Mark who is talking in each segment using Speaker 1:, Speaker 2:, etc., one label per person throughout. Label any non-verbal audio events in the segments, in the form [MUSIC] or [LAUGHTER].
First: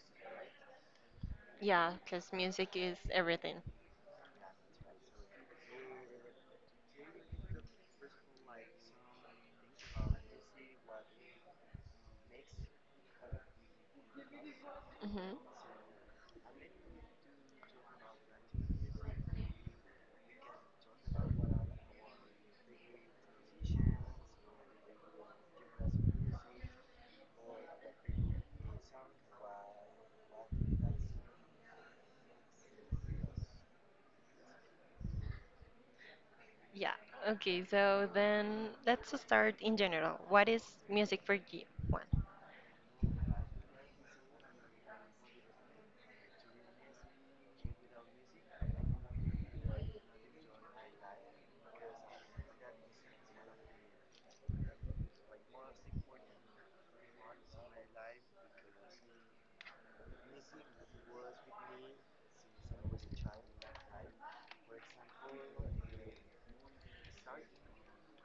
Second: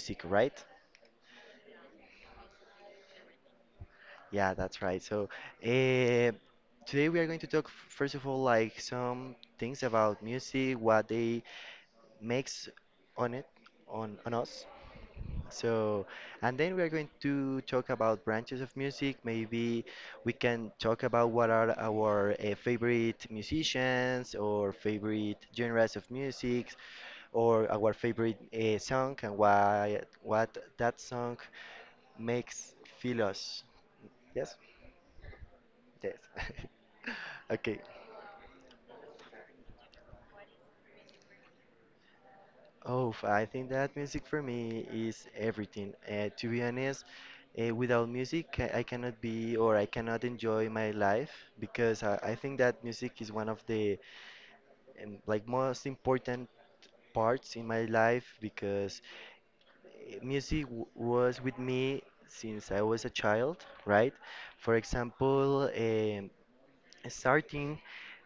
Speaker 1: music, right?
Speaker 2: Yeah, because music is everything.
Speaker 1: Yeah, that's right. So, uh, today we are going to talk first of all like some things about music, what they makes on it, on us.
Speaker 2: Hmm.
Speaker 1: So, and then we are going to talk about branches of music. Maybe we can talk about what are our favorite musicians or favorite genres of music or our favorite song and why what that song makes feel us. Yes, yes.
Speaker 2: Yeah.
Speaker 1: [LAUGHS]
Speaker 2: Okay,
Speaker 1: Okay.
Speaker 2: so then let's start in general. What is music for you, Juan?
Speaker 1: Oh, I think that music for me is everything. To be honest, without music, I cannot be or I cannot enjoy my life because I think that music is one of the like most important parts in my life because eh, music w was with me since I was a child, right? For example, starting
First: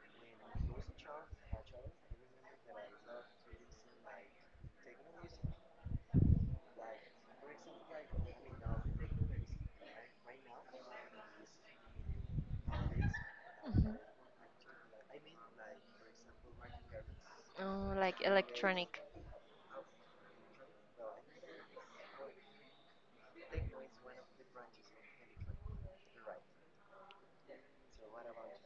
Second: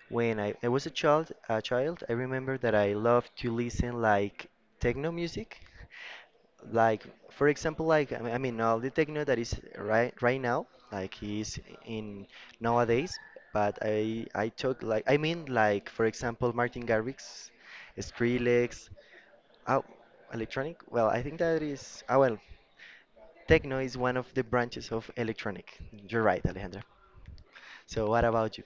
Speaker 1: when I was a child, I remember that I loved to listen like techno music like for example like I mean, all the techno that is right now like is in nowadays, but
Speaker 2: Hmm.
Speaker 1: I took, like I mean, like for example, Martin Garrix,
Speaker 2: Oh, like
Speaker 1: Skrillex.
Speaker 2: electronic.
Speaker 1: Oh, electronic. Well, I think that is, ah, well, techno is one of the branches of electronic. You're right, Alejandra. So what about you?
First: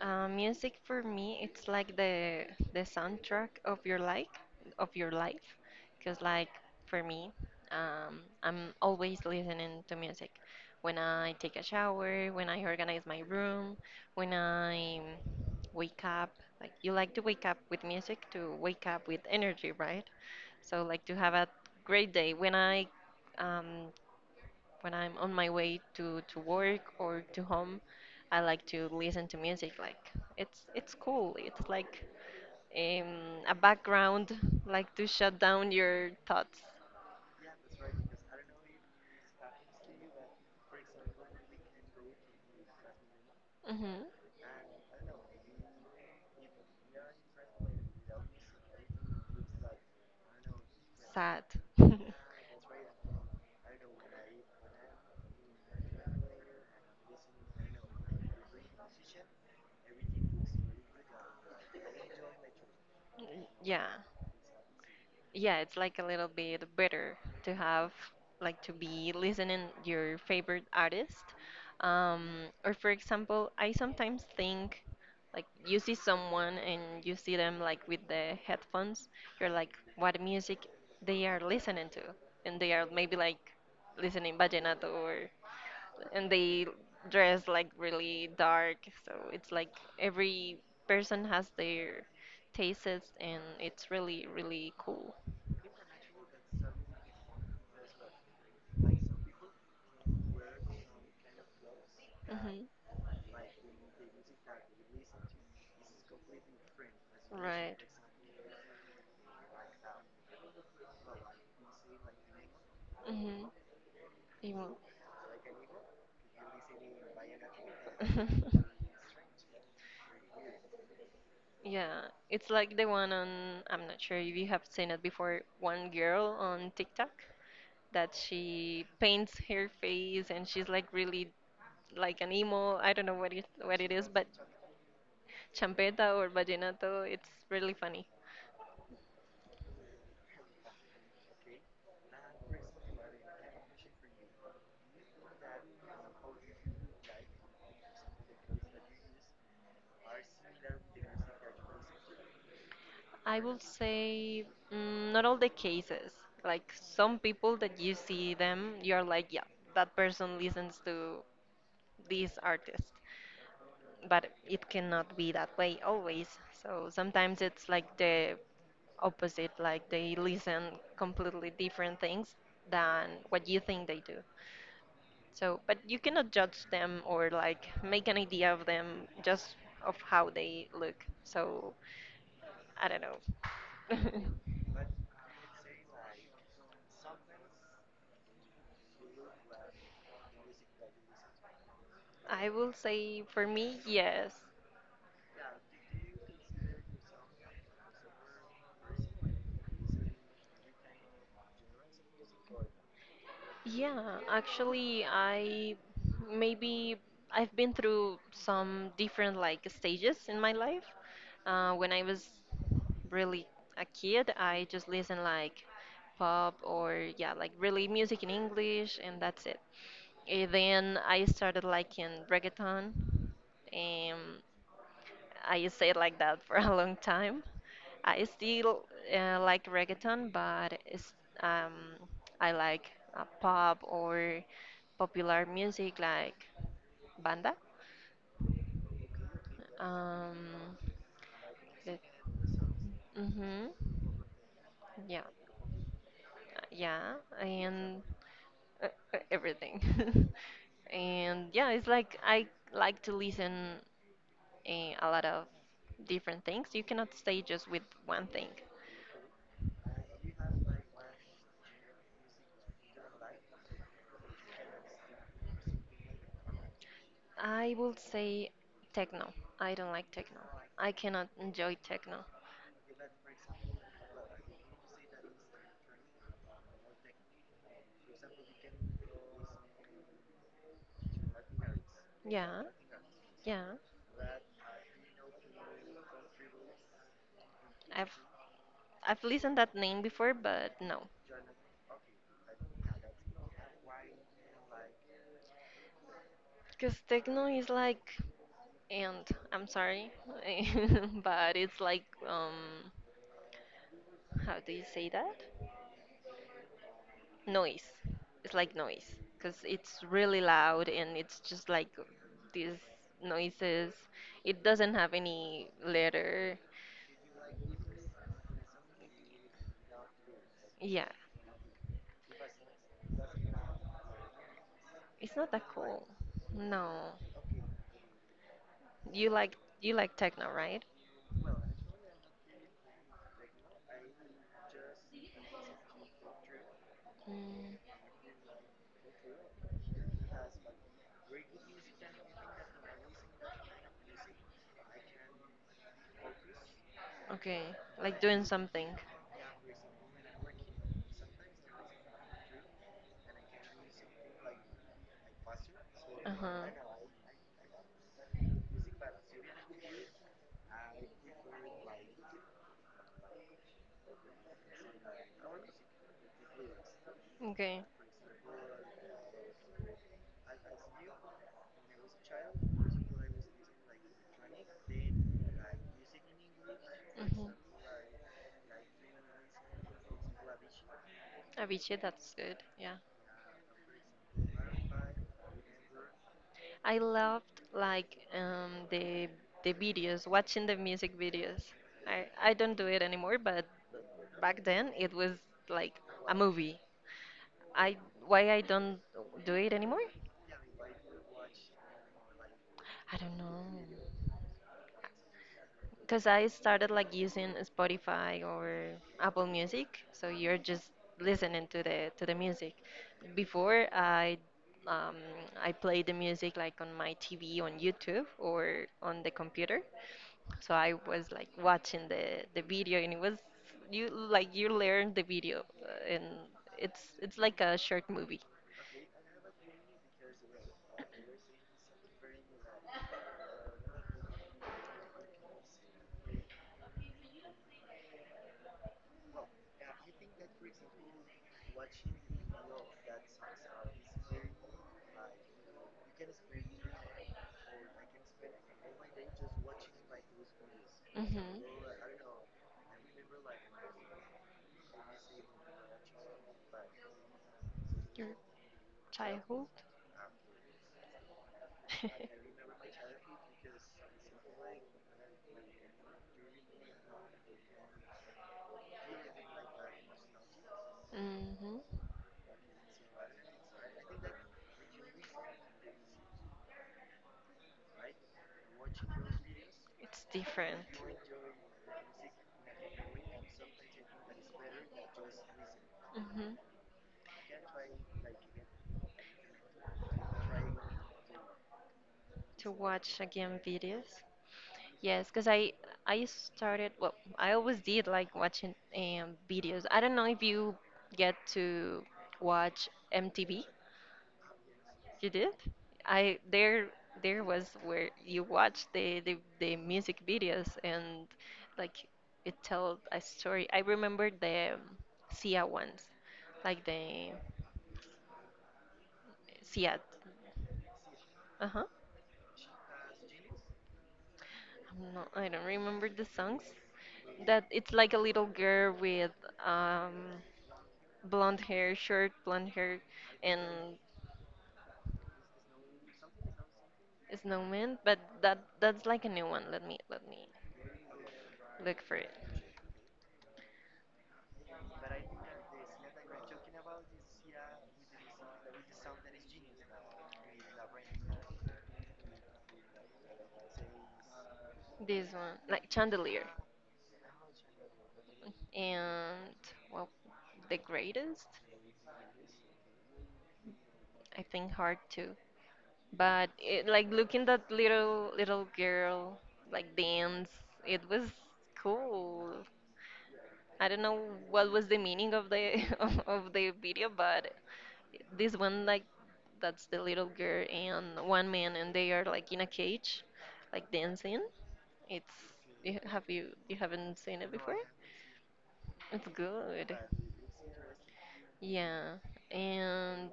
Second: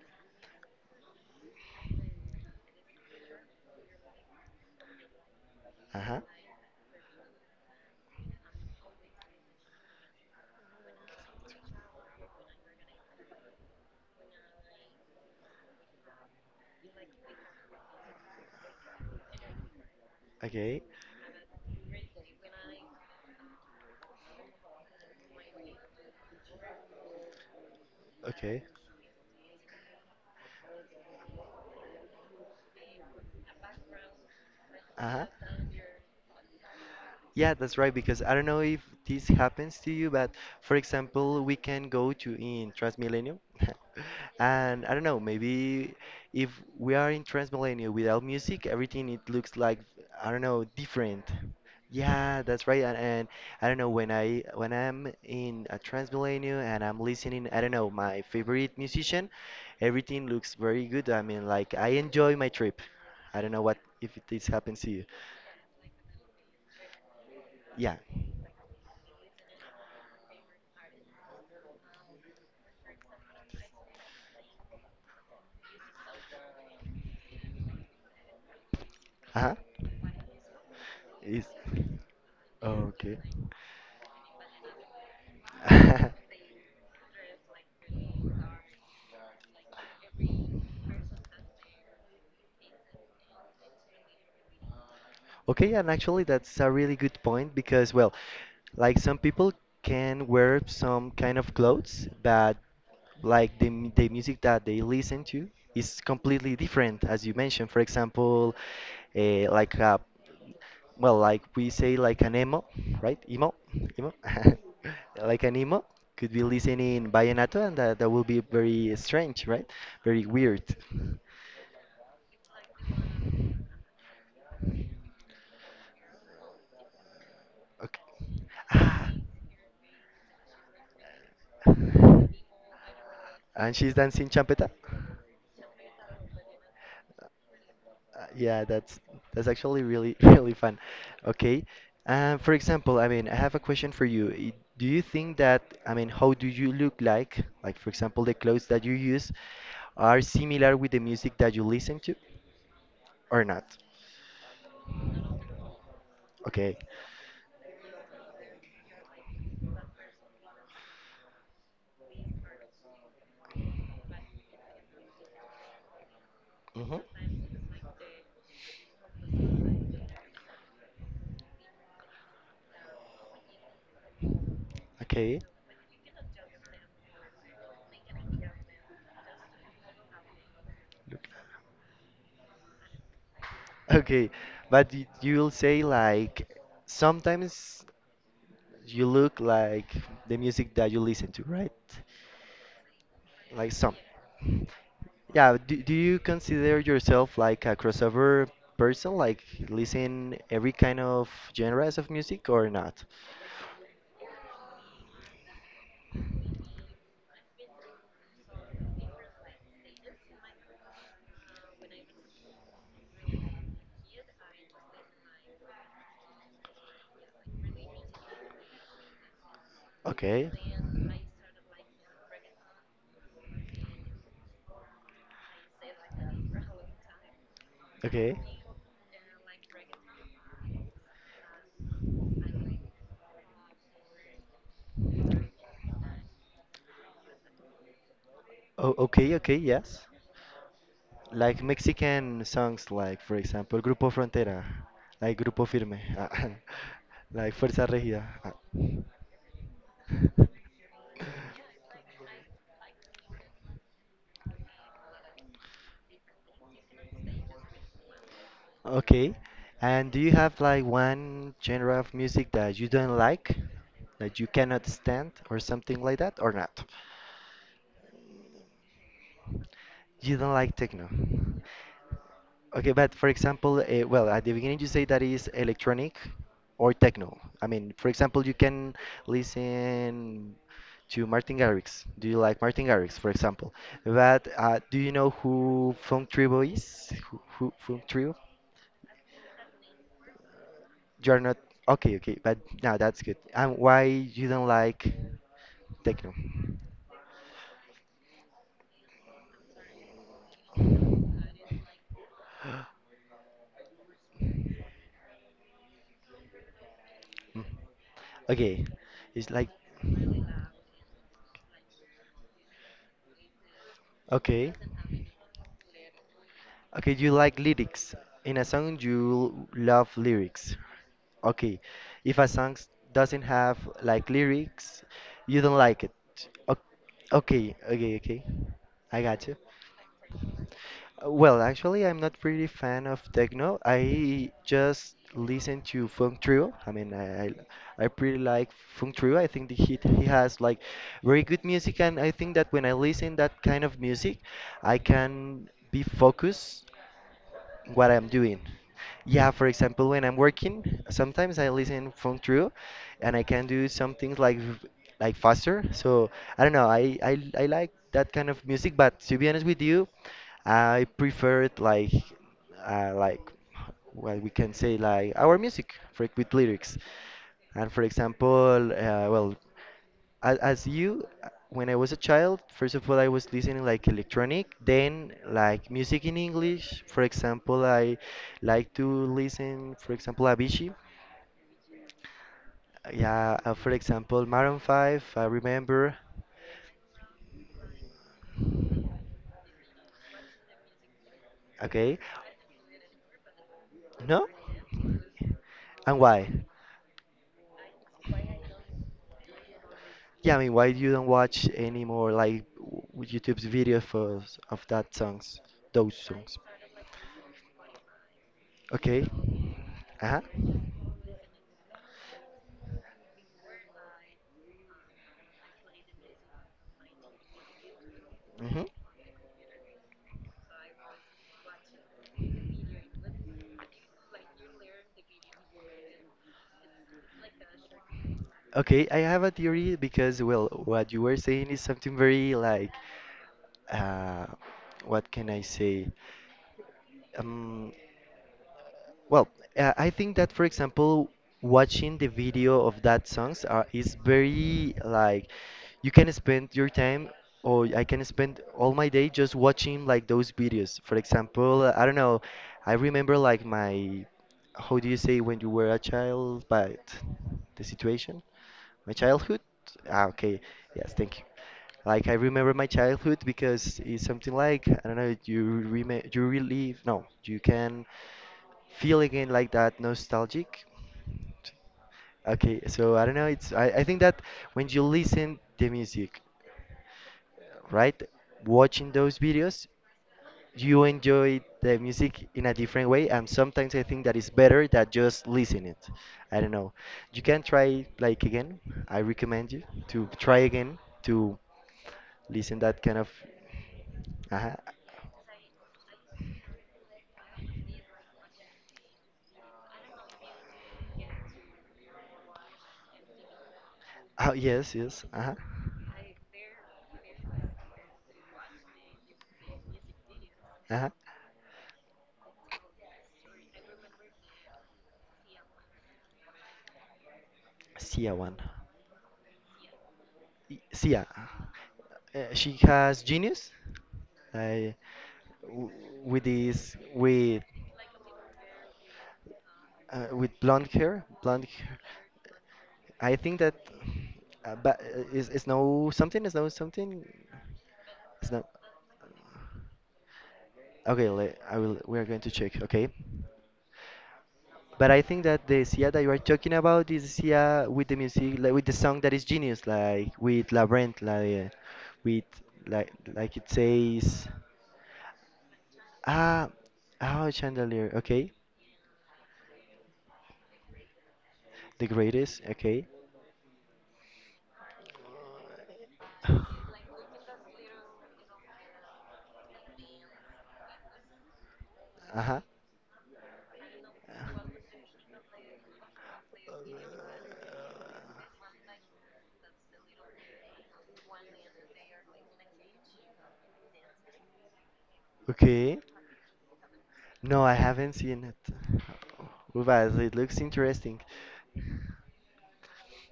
Speaker 2: Music for me, it's like the soundtrack of your life,
Speaker 1: Uh-huh.
Speaker 2: because like for me, I'm always listening to music. When I take a shower, when I organize my room, when I wake up, like you like to wake up with music to wake up with energy, right? So
Speaker 1: Okay,
Speaker 2: like to have a great day. When I um, when I'm on my way to work or to home, I
Speaker 1: okay.
Speaker 2: like to listen to music. Like it's cool. It's like um, a background, like to
Speaker 1: Uh-huh.
Speaker 2: shut down your thoughts.
Speaker 1: Yeah, that's right, because I don't know if this happens to you, but for example, we can go to in Transmilenio,
Speaker 2: Hmm.
Speaker 1: [LAUGHS] and I don't know, maybe if we are in Transmilenio without music, everything it looks like, I don't know, different.
Speaker 2: Sad. [LAUGHS]
Speaker 1: Yeah, that's right, and I don't know, when I'm in a Transmilenio and I'm listening, I don't know, my favorite musician, everything looks very good. I mean, like I enjoy my trip. I don't know what
Speaker 2: yeah.
Speaker 1: if this happens to you.
Speaker 2: Yeah, it's like a little bit better to have
Speaker 1: Yeah.
Speaker 2: like to be listening your favorite artist. Or for example, I sometimes think like you see someone and you see them like with the headphones, you're
Speaker 1: Uh-huh.
Speaker 2: like, what music they are
Speaker 1: Is
Speaker 2: listening to, and they are
Speaker 1: Oh,
Speaker 2: maybe
Speaker 1: okay.
Speaker 2: like listening vallenato or and
Speaker 1: [LAUGHS]
Speaker 2: they dress like really dark. So it's like every person has their tastes, and it's really, really cool.
Speaker 1: Okay, and actually that's a really good point because, well, like some people can wear some kind of clothes but
Speaker 2: Hmm.
Speaker 1: like the music that they listen to is completely different as you mentioned.
Speaker 2: Right.
Speaker 1: For example, like a, well, like we say like an emo, right?
Speaker 2: Hmm.
Speaker 1: Emo, emo. [LAUGHS]
Speaker 2: Emo.
Speaker 1: Like an emo could be listening vallenato and that will be very strange, right? Very weird.
Speaker 2: [LAUGHS] Yeah, it's like the one on, I'm not sure if you have seen it before, one girl on TikTok
Speaker 1: Okay.
Speaker 2: that she
Speaker 1: Ah.
Speaker 2: paints her face and she's like really like an emo. I don't know what it,
Speaker 1: And
Speaker 2: what it
Speaker 1: she's
Speaker 2: is, but
Speaker 1: dancing champeta.
Speaker 2: champeta or vallenato, it's really funny.
Speaker 1: Yeah, that's actually really [LAUGHS] really fun. Okay. For example, I mean, I have a question for you. Do you think that, I mean, how do you look like? Like, for example, the clothes that you use are similar with the music that you listen to
Speaker 2: I
Speaker 1: or
Speaker 2: will
Speaker 1: not?
Speaker 2: say not all the cases. Like
Speaker 1: Okay.
Speaker 2: some people that you see them, you're like, yeah, that person listens to this artist, but it cannot be that way always. So
Speaker 1: Hmm.
Speaker 2: sometimes it's like the opposite, like they listen completely different things than what you think they do.
Speaker 1: Okay.
Speaker 2: So, but you cannot judge them or like make an idea of them just of how they look.
Speaker 1: Look.
Speaker 2: So, I don't know.
Speaker 1: Okay, but you'll say like sometimes you look like the music that you listen to, right?
Speaker 2: [LAUGHS] I will say for
Speaker 1: Like
Speaker 2: me,
Speaker 1: some.
Speaker 2: yes.
Speaker 1: Yeah, do you consider yourself like a crossover person, like listen every kind of genres of music or not?
Speaker 2: Yeah, actually, I maybe I've been through some different like stages in my life. When I was really a kid, I just listened like pop or yeah, like really music in English, and that's it.
Speaker 1: Okay.
Speaker 2: Then I started liking reggaeton. Um, I stayed like that for a long time. I
Speaker 1: Okay.
Speaker 2: still like reggaeton, but it's, um, I like pop or popular music like banda.
Speaker 1: Oh, okay, okay, yes.
Speaker 2: Um,
Speaker 1: Like
Speaker 2: the,
Speaker 1: Mexican songs, like for
Speaker 2: hmm,
Speaker 1: example, Grupo Frontera,
Speaker 2: yeah,
Speaker 1: like Grupo Firme, [LAUGHS]
Speaker 2: yeah,
Speaker 1: like Fuerza
Speaker 2: and
Speaker 1: Regida. Ah.
Speaker 2: uh, everything. [LAUGHS]
Speaker 1: [LAUGHS]
Speaker 2: and yeah, it's like I like to listen a lot of different things. You cannot stay just with one thing.
Speaker 1: Okay. And do you have like one genre of music that you don't like, that you cannot stand, or something like that, or not?
Speaker 2: I will say techno. I don't like
Speaker 1: You
Speaker 2: techno.
Speaker 1: don't like
Speaker 2: I
Speaker 1: techno.
Speaker 2: cannot enjoy techno.
Speaker 1: Okay, but for example, well, at the beginning you say that is electronic or techno. I mean, for example, you can listen to Martin Garrix. Do you like
Speaker 2: Yeah,
Speaker 1: Martin Garrix, for
Speaker 2: yeah.
Speaker 1: example? But do you know who Funk Tribo is? Who Funk
Speaker 2: I've
Speaker 1: Tribo?
Speaker 2: I've listened that name before, but no.
Speaker 1: You are not. Okay, okay, but now that's good. And why you don't like techno?
Speaker 2: Because techno is like, and I'm sorry, [LAUGHS] but it's like, how do you say that?
Speaker 1: Mm.
Speaker 2: Noise. It's like
Speaker 1: Okay,
Speaker 2: noise
Speaker 1: it's
Speaker 2: because
Speaker 1: like
Speaker 2: it's really loud and it's just like these noises. It
Speaker 1: okay.
Speaker 2: doesn't have any letter.
Speaker 1: Okay, you like lyrics. In a song, you love lyrics.
Speaker 2: Yeah,
Speaker 1: Okay, if a song doesn't have like lyrics,
Speaker 2: it's not that
Speaker 1: you don't
Speaker 2: cool.
Speaker 1: like it.
Speaker 2: No,
Speaker 1: O- Okay, okay, okay. I
Speaker 2: you
Speaker 1: got
Speaker 2: like
Speaker 1: you.
Speaker 2: you like techno, right?
Speaker 1: Well, actually, I'm not really fan of techno. I just listen to Funk Trio. I mean, I I,
Speaker 2: Mm,
Speaker 1: I pretty like Funk Trio. I think that he has like very good music, and I think that when I listen that kind of music, I can be focused
Speaker 2: okay,
Speaker 1: what
Speaker 2: like
Speaker 1: I'm
Speaker 2: doing
Speaker 1: doing.
Speaker 2: something.
Speaker 1: Yeah, for example, when I'm working, sometimes I listen from through and I can do some things like like faster.
Speaker 2: Uh
Speaker 1: So
Speaker 2: huh.
Speaker 1: I don't know, I like that kind of music, but to be honest with you, I prefer it like what we can say like our music for, with lyrics.
Speaker 2: Okay.
Speaker 1: And for example, well, as you when I was a child, first of all I was listening like electronic, then like music in English, for
Speaker 2: Mhm.
Speaker 1: example I like to listen for example Avicii.
Speaker 2: Avicii, that's good. Yeah,
Speaker 1: Yeah, for example, Maroon 5, I remember.
Speaker 2: I loved like the videos, watching the music videos.
Speaker 1: Okay.
Speaker 2: I don't do it anymore, but
Speaker 1: No.
Speaker 2: back then it was like
Speaker 1: And
Speaker 2: a
Speaker 1: why?
Speaker 2: movie. I why I don't do it anymore?
Speaker 1: Yeah, I mean, why you don't watch any more like
Speaker 2: I don't know.
Speaker 1: YouTube's videos for of that songs those
Speaker 2: Because I
Speaker 1: songs?
Speaker 2: started like using Spotify or
Speaker 1: Okay.
Speaker 2: Apple Music, so
Speaker 1: Uh-huh.
Speaker 2: you're just listening to the music. Before um, I played the music like on my TV on YouTube
Speaker 1: Hmm.
Speaker 2: or on the computer, so I was like watching the video and it was you like you learn the video and it's like a short movie.
Speaker 1: Okay, I have a theory because, well, what you were saying is something very like, uh, what can I say? Um, well, I think that, for example, watching the video of that songs is very like you can spend your time, or I can spend all my day just watching like those videos. For
Speaker 2: Hmm.
Speaker 1: example, I don't know, I remember like my how do you say when you were a child, but the
Speaker 2: Your
Speaker 1: situation, my childhood.
Speaker 2: childhood.
Speaker 1: Ah, okay, yes, thank you. Like I
Speaker 2: [LAUGHS]
Speaker 1: remember my childhood because it's something like I don't know, you relive, no, you can feel again like that nostalgic.
Speaker 2: hmm.
Speaker 1: Okay, so I don't know. I think that when you listen the music, right, watching those videos,
Speaker 2: It's different.
Speaker 1: you enjoy the music in a different way, and sometimes I think that is better than just listening it.
Speaker 2: Hmm.
Speaker 1: I don't know. You can try like again. I recommend you to try again to
Speaker 2: To
Speaker 1: listen that
Speaker 2: watch
Speaker 1: kind of.
Speaker 2: again videos.
Speaker 1: Uh-huh.
Speaker 2: Yes, because I started. Well, I always did like watching videos. I don't know if you get to watch MTV.
Speaker 1: Oh yes, yes.
Speaker 2: You did?
Speaker 1: Uh-huh.
Speaker 2: I there was where you watched the music videos
Speaker 1: Uh-huh.
Speaker 2: and like it told a story. I remember the Sia ones, like the
Speaker 1: See ya one.
Speaker 2: Sia.
Speaker 1: Sia.
Speaker 2: Uh huh.
Speaker 1: She has genius. I
Speaker 2: I'm not, I don't
Speaker 1: w
Speaker 2: remember the
Speaker 1: with
Speaker 2: songs.
Speaker 1: this
Speaker 2: That it's like a little girl with um
Speaker 1: with blonde hair,
Speaker 2: blonde
Speaker 1: blonde
Speaker 2: hair,
Speaker 1: hair.
Speaker 2: short blonde hair,
Speaker 1: I think that
Speaker 2: and
Speaker 1: but is no something, is no something,
Speaker 2: a snowman. But
Speaker 1: is
Speaker 2: that
Speaker 1: no
Speaker 2: that's like a new one. Let me
Speaker 1: okay. I will.
Speaker 2: look for
Speaker 1: We are
Speaker 2: it.
Speaker 1: going to check. Okay. But I think that the Sia that you are talking about is Sia with the music, like with the song that is genius, like with La Brent, like with like it says.
Speaker 2: This one, like chandelier,
Speaker 1: Ah, oh, chandelier. Okay.
Speaker 2: and well, the greatest.
Speaker 1: The greatest. Okay.
Speaker 2: I think hard too, but it, like looking that little little girl like dance, it was
Speaker 1: Uh-huh.
Speaker 2: cool. I don't know what was the meaning of the [LAUGHS] of the video, but this one like that's the little girl and one man, and they are like in a cage, like dancing. It's
Speaker 1: Okay.
Speaker 2: you, have you haven't seen it
Speaker 1: No, I
Speaker 2: before?
Speaker 1: haven't seen it.
Speaker 2: It's
Speaker 1: Oh,
Speaker 2: good.
Speaker 1: but it looks interesting.
Speaker 2: Yeah, and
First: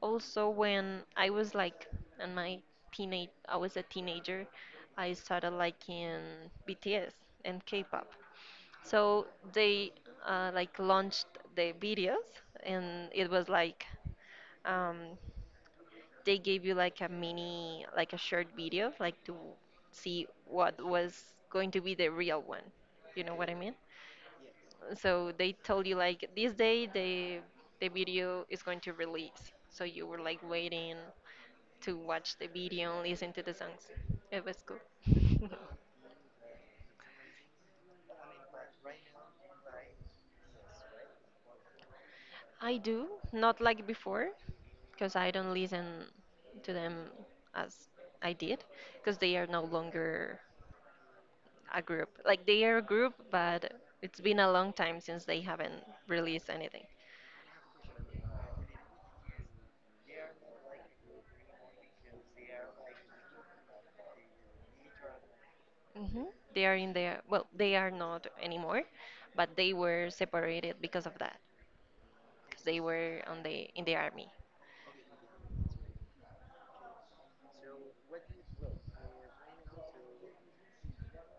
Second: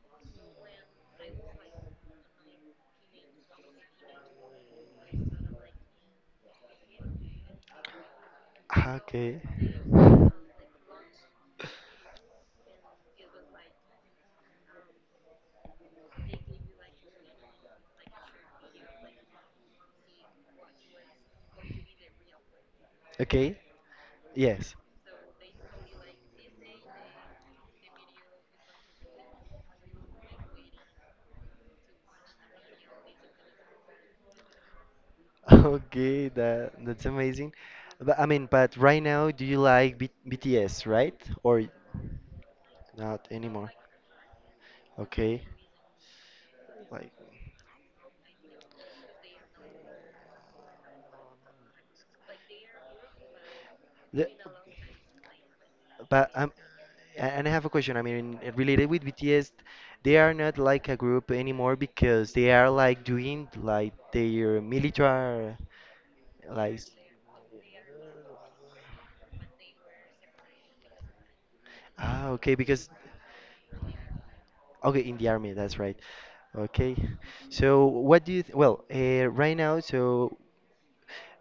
Speaker 2: also when I was like in my teenage, I was a teenager. I started liking BTS and K-pop.
Speaker 1: Ah,
Speaker 2: So
Speaker 1: okay.
Speaker 2: they like launched the videos, and it was like um, they gave you like a mini, like a short video, like to see what was going to be the real one. You know what I
Speaker 1: Okay.
Speaker 2: mean?
Speaker 1: Yes.
Speaker 2: So they told you like this day the video is going to release. So you were like waiting to watch the video and listen to the songs. It was cool.
Speaker 1: [LAUGHS]
Speaker 2: [LAUGHS]
Speaker 1: Okay, that that's amazing. But I mean, but right now, do you like B BTS, right? Or
Speaker 2: I do,
Speaker 1: not
Speaker 2: not
Speaker 1: anymore?
Speaker 2: like before, because I
Speaker 1: Okay.
Speaker 2: don't listen to
Speaker 1: Like,
Speaker 2: them as I did, because they are no longer a group. Like they are a group, but it's
Speaker 1: the,
Speaker 2: been a long time since they haven't
Speaker 1: but
Speaker 2: released anything.
Speaker 1: And I have a question. I mean, related with BTS, they are not like a group anymore because they are like doing like their military,
Speaker 2: Hmm. They are
Speaker 1: like,
Speaker 2: in their, well, they are not anymore, but they were separated because of that,
Speaker 1: ah, okay,
Speaker 2: because they
Speaker 1: because,
Speaker 2: were on the army.
Speaker 1: okay, in the army, that's right. Okay. So what do you, th well, right now, so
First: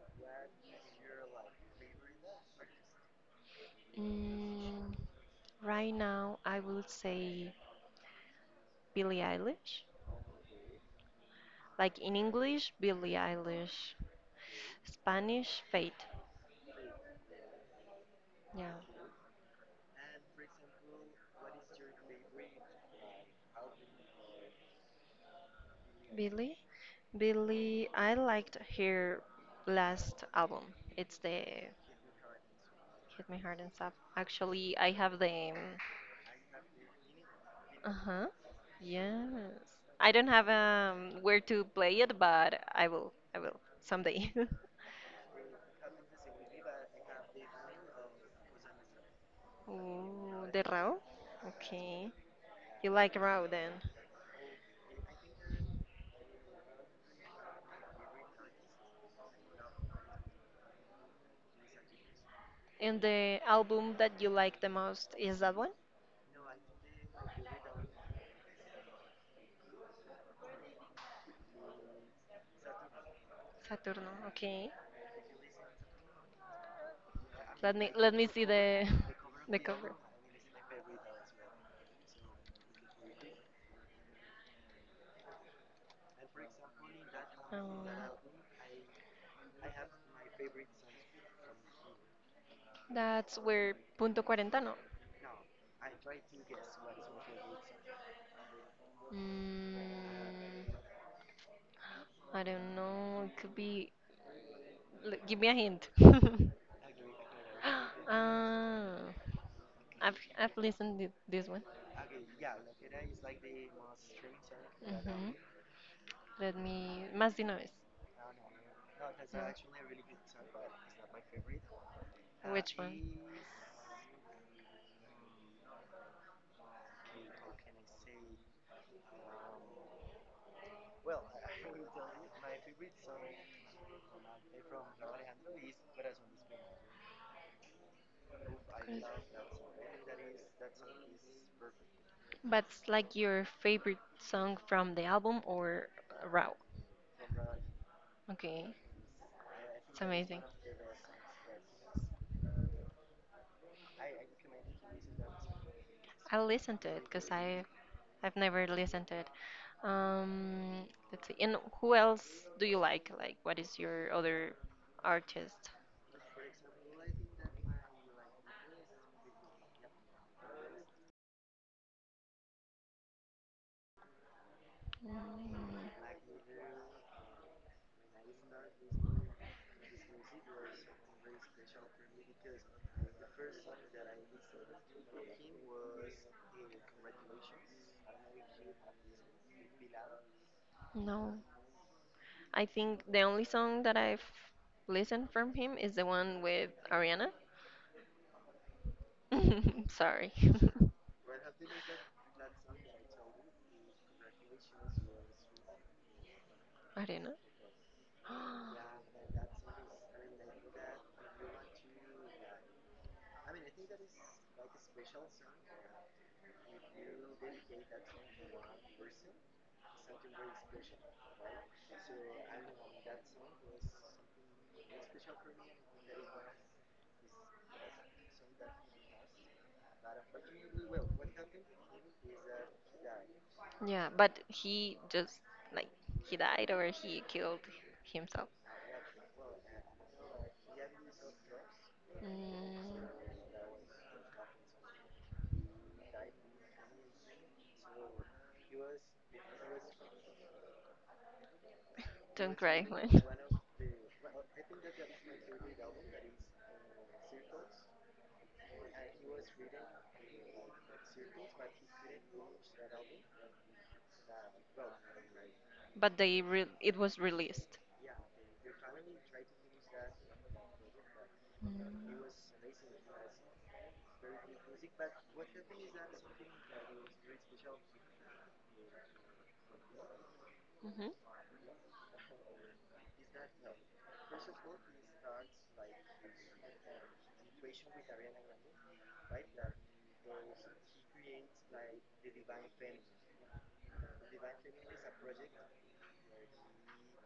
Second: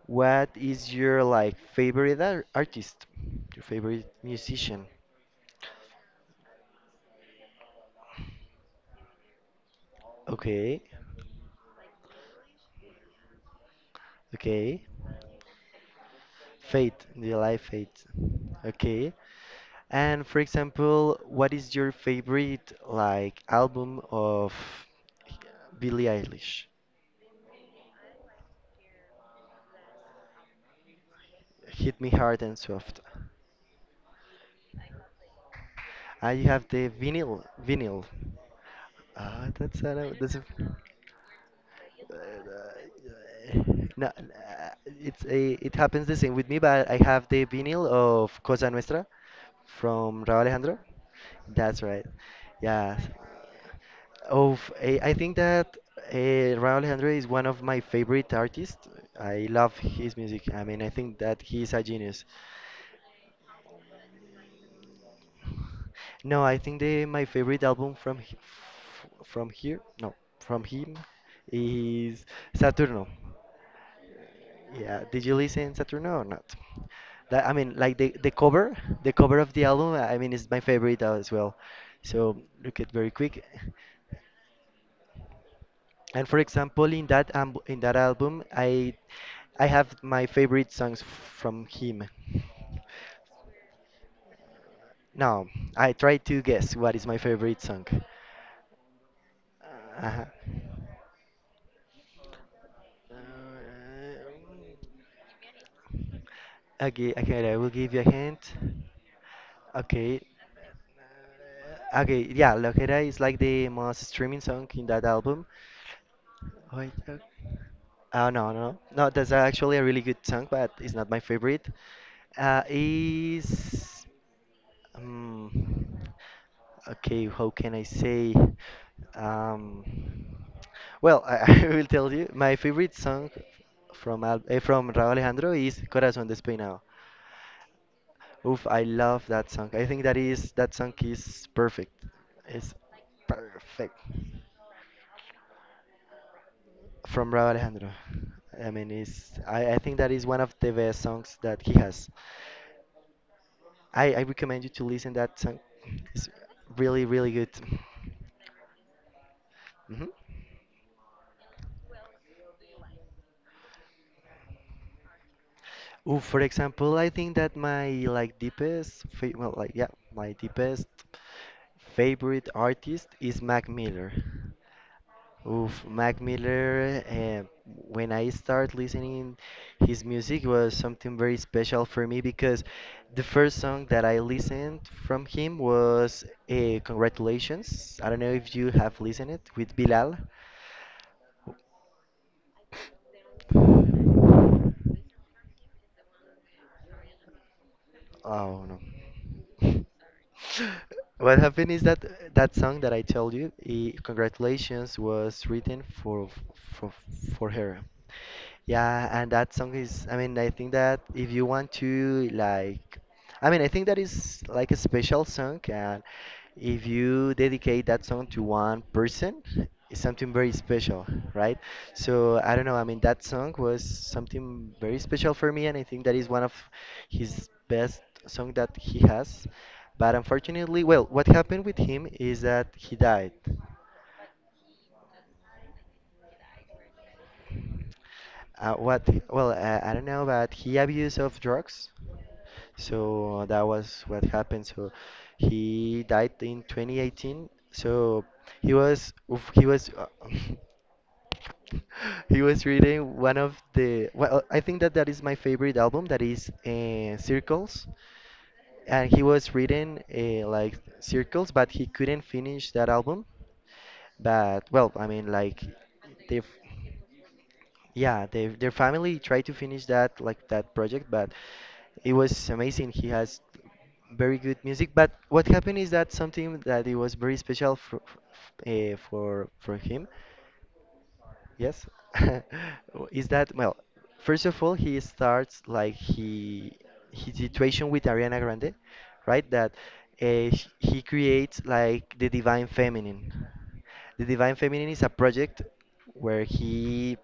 Speaker 1: what is your like favorite ar artist? Your favorite musician?
Speaker 2: Mm, right now, I would say Billie Eilish.
Speaker 1: Okay.
Speaker 2: Like in English, Billie Eilish.
Speaker 1: Okay.
Speaker 2: Spanish Fate.
Speaker 1: Fate, do you like Fate?
Speaker 2: Yeah.
Speaker 1: Okay. And for example, what is your favorite like album of Billie
Speaker 2: Billy?
Speaker 1: Eilish?
Speaker 2: Billy, I liked her last album. It's the
Speaker 1: Hit Me Hard and Soft.
Speaker 2: Hit Me Hard and Stuff. Actually, I have the.
Speaker 1: Ah, you have the vinyl,
Speaker 2: Uh
Speaker 1: vinyl.
Speaker 2: huh.
Speaker 1: Ah,
Speaker 2: Yes. I don't have where to play it, but I will. I will
Speaker 1: no,
Speaker 2: someday. [LAUGHS]
Speaker 1: it happens the same with me, but I have the vinyl of Cosa Nuestra from Raúl
Speaker 2: Ooh, the
Speaker 1: Alejandro.
Speaker 2: Rao?
Speaker 1: That's right.
Speaker 2: Okay. You
Speaker 1: Yeah.
Speaker 2: like Rao then.
Speaker 1: I think that Raúl Alejandro is one of my favorite artists. I love his music. I mean, I think that he's a genius.
Speaker 2: And the album that you like the most is that one?
Speaker 1: No, I think the my favorite album from he- f- from here, no, from him is Saturno.
Speaker 2: Saturno. Okay.
Speaker 1: Yeah, did you listen Saturno or not? That, I
Speaker 2: Let
Speaker 1: mean,
Speaker 2: me
Speaker 1: like
Speaker 2: let
Speaker 1: the
Speaker 2: me
Speaker 1: the
Speaker 2: see
Speaker 1: cover,
Speaker 2: the
Speaker 1: the cover
Speaker 2: [LAUGHS]
Speaker 1: of
Speaker 2: the
Speaker 1: the
Speaker 2: cover.
Speaker 1: album. I mean, is my favorite as well. So look at very quick. And for example, in
Speaker 2: Um,
Speaker 1: that album, I have my favorite songs from him.
Speaker 2: that's where punto cuarentano.
Speaker 1: Now, I try to guess what is my favorite song.
Speaker 2: Mm,
Speaker 1: Uh,
Speaker 2: I don't know. It could be. Give me a hint. [LAUGHS]
Speaker 1: okay, okay, I will give you a hint.
Speaker 2: Ah, I've
Speaker 1: Okay.
Speaker 2: I've listened to this one.
Speaker 1: Okay, yeah, Loquera is like the most streaming song in that
Speaker 2: Mhm.
Speaker 1: album.
Speaker 2: Let
Speaker 1: Wait,
Speaker 2: me. Más de una vez.
Speaker 1: oh, no, no. No, no, that's actually a really good song, but it's not my favorite.
Speaker 2: Mm. Which one?
Speaker 1: Is Um, okay, how can I say? Um, well, I, [LAUGHS] I will tell you. My favorite song from Raúl Alejandro is Corazón Despeinado. Oof, I love that song. I think that song is perfect.
Speaker 2: But
Speaker 1: It's
Speaker 2: like your
Speaker 1: perfect
Speaker 2: favorite song from the album or Raw?
Speaker 1: from Raúl Alejandro.
Speaker 2: Okay,
Speaker 1: I mean, I think
Speaker 2: it's
Speaker 1: that is
Speaker 2: amazing.
Speaker 1: one of the best songs that he has. I recommend you to listen that song. It's
Speaker 2: I'll listen to it
Speaker 1: really,
Speaker 2: because
Speaker 1: really good.
Speaker 2: I I've never listened to it.
Speaker 1: hmm
Speaker 2: Um, let's see. And who else do you like? Like, what is your other artist?
Speaker 1: Ooh, for example, I think that my, like, deepest, fa well, like, yeah, my deepest favorite artist is Mac Miller.
Speaker 2: Mm,
Speaker 1: Oof, Mac Miller. When I start listening, his music was something very special for me, because the first song that I listened from him was "Congratulations." I don't know if you have listened it with Bilal.
Speaker 2: no, I think the only song that I've listened from him is the one with Ariana.
Speaker 1: Oh,
Speaker 2: [LAUGHS]
Speaker 1: no.
Speaker 2: Sorry,
Speaker 1: [LAUGHS] What happened is that that song that I told you, I Congratulations, was written for for
Speaker 2: [LAUGHS] Ariana.
Speaker 1: for her.
Speaker 2: [GASPS]
Speaker 1: Yeah, and that song is. I mean, I think that if you want to, like. I mean, I think that is like a special song, and if you dedicate that song to one person, it's something very special, right? So I don't know. I mean, that song was something very special for me, and I think that is one of his best song that he has. But unfortunately, well, what happened with him is that he died.
Speaker 2: Yeah, but he just like he died or he killed himself.
Speaker 1: What? Well, I don't know, but he abused of drugs.
Speaker 2: Mm,
Speaker 1: So that was what happened. So he died in 2018. So he was oof, he was [LAUGHS] he
Speaker 2: don't
Speaker 1: was
Speaker 2: cry, [LAUGHS] Juan.
Speaker 1: reading one of the, well, I think that that is my favorite album, that is Circles, and he was reading like Circles, but he couldn't finish that album. But, well, I mean, like
Speaker 2: But
Speaker 1: the.
Speaker 2: they
Speaker 1: f-
Speaker 2: re it was released.
Speaker 1: yeah, their family tried to finish that, like, that project, but
Speaker 2: Mm-hmm.
Speaker 1: it was amazing. He has very good music. But what happened is that something that it was very special for for him. Yes. [LAUGHS] Is that, well? First of all, he starts, like, he his situation with Ariana Grande, right? That he creates, like, The Divine Feminine. The Divine Feminine is a project where he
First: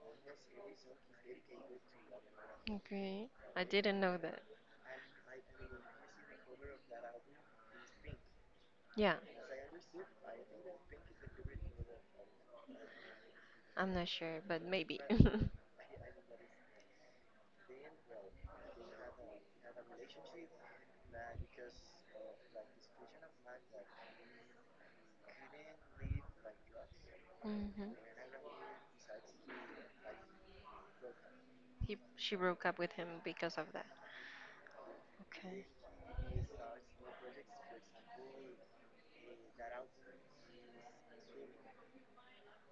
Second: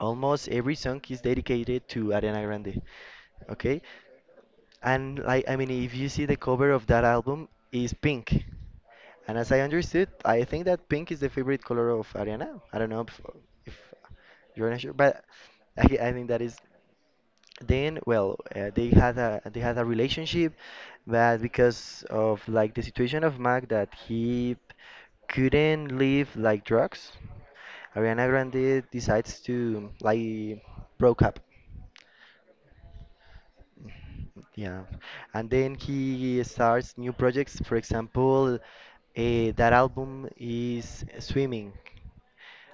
Speaker 1: almost every song is dedicated to Ariana Grande.
Speaker 2: Okay. I
Speaker 1: Okay?
Speaker 2: didn't know that.
Speaker 1: And, like, I mean, if you see the cover of that album, is pink.
Speaker 2: Yeah,
Speaker 1: And as I understood, I think that pink is the favorite color of Ariana. I don't know if, if
Speaker 2: I'm not sure, but
Speaker 1: you're not sure,
Speaker 2: maybe.
Speaker 1: but
Speaker 2: [LAUGHS]
Speaker 1: I think that is, then, well, they had a, relationship, but because of, like, the situation of Mac, that he couldn't live, like, drugs,
Speaker 2: hmm.
Speaker 1: Ariana Grande decides to, like, broke up.
Speaker 2: He she broke up with him because of that.
Speaker 1: Yeah. And
Speaker 2: Okay.
Speaker 1: then he starts new projects. For example, that album is Swimming.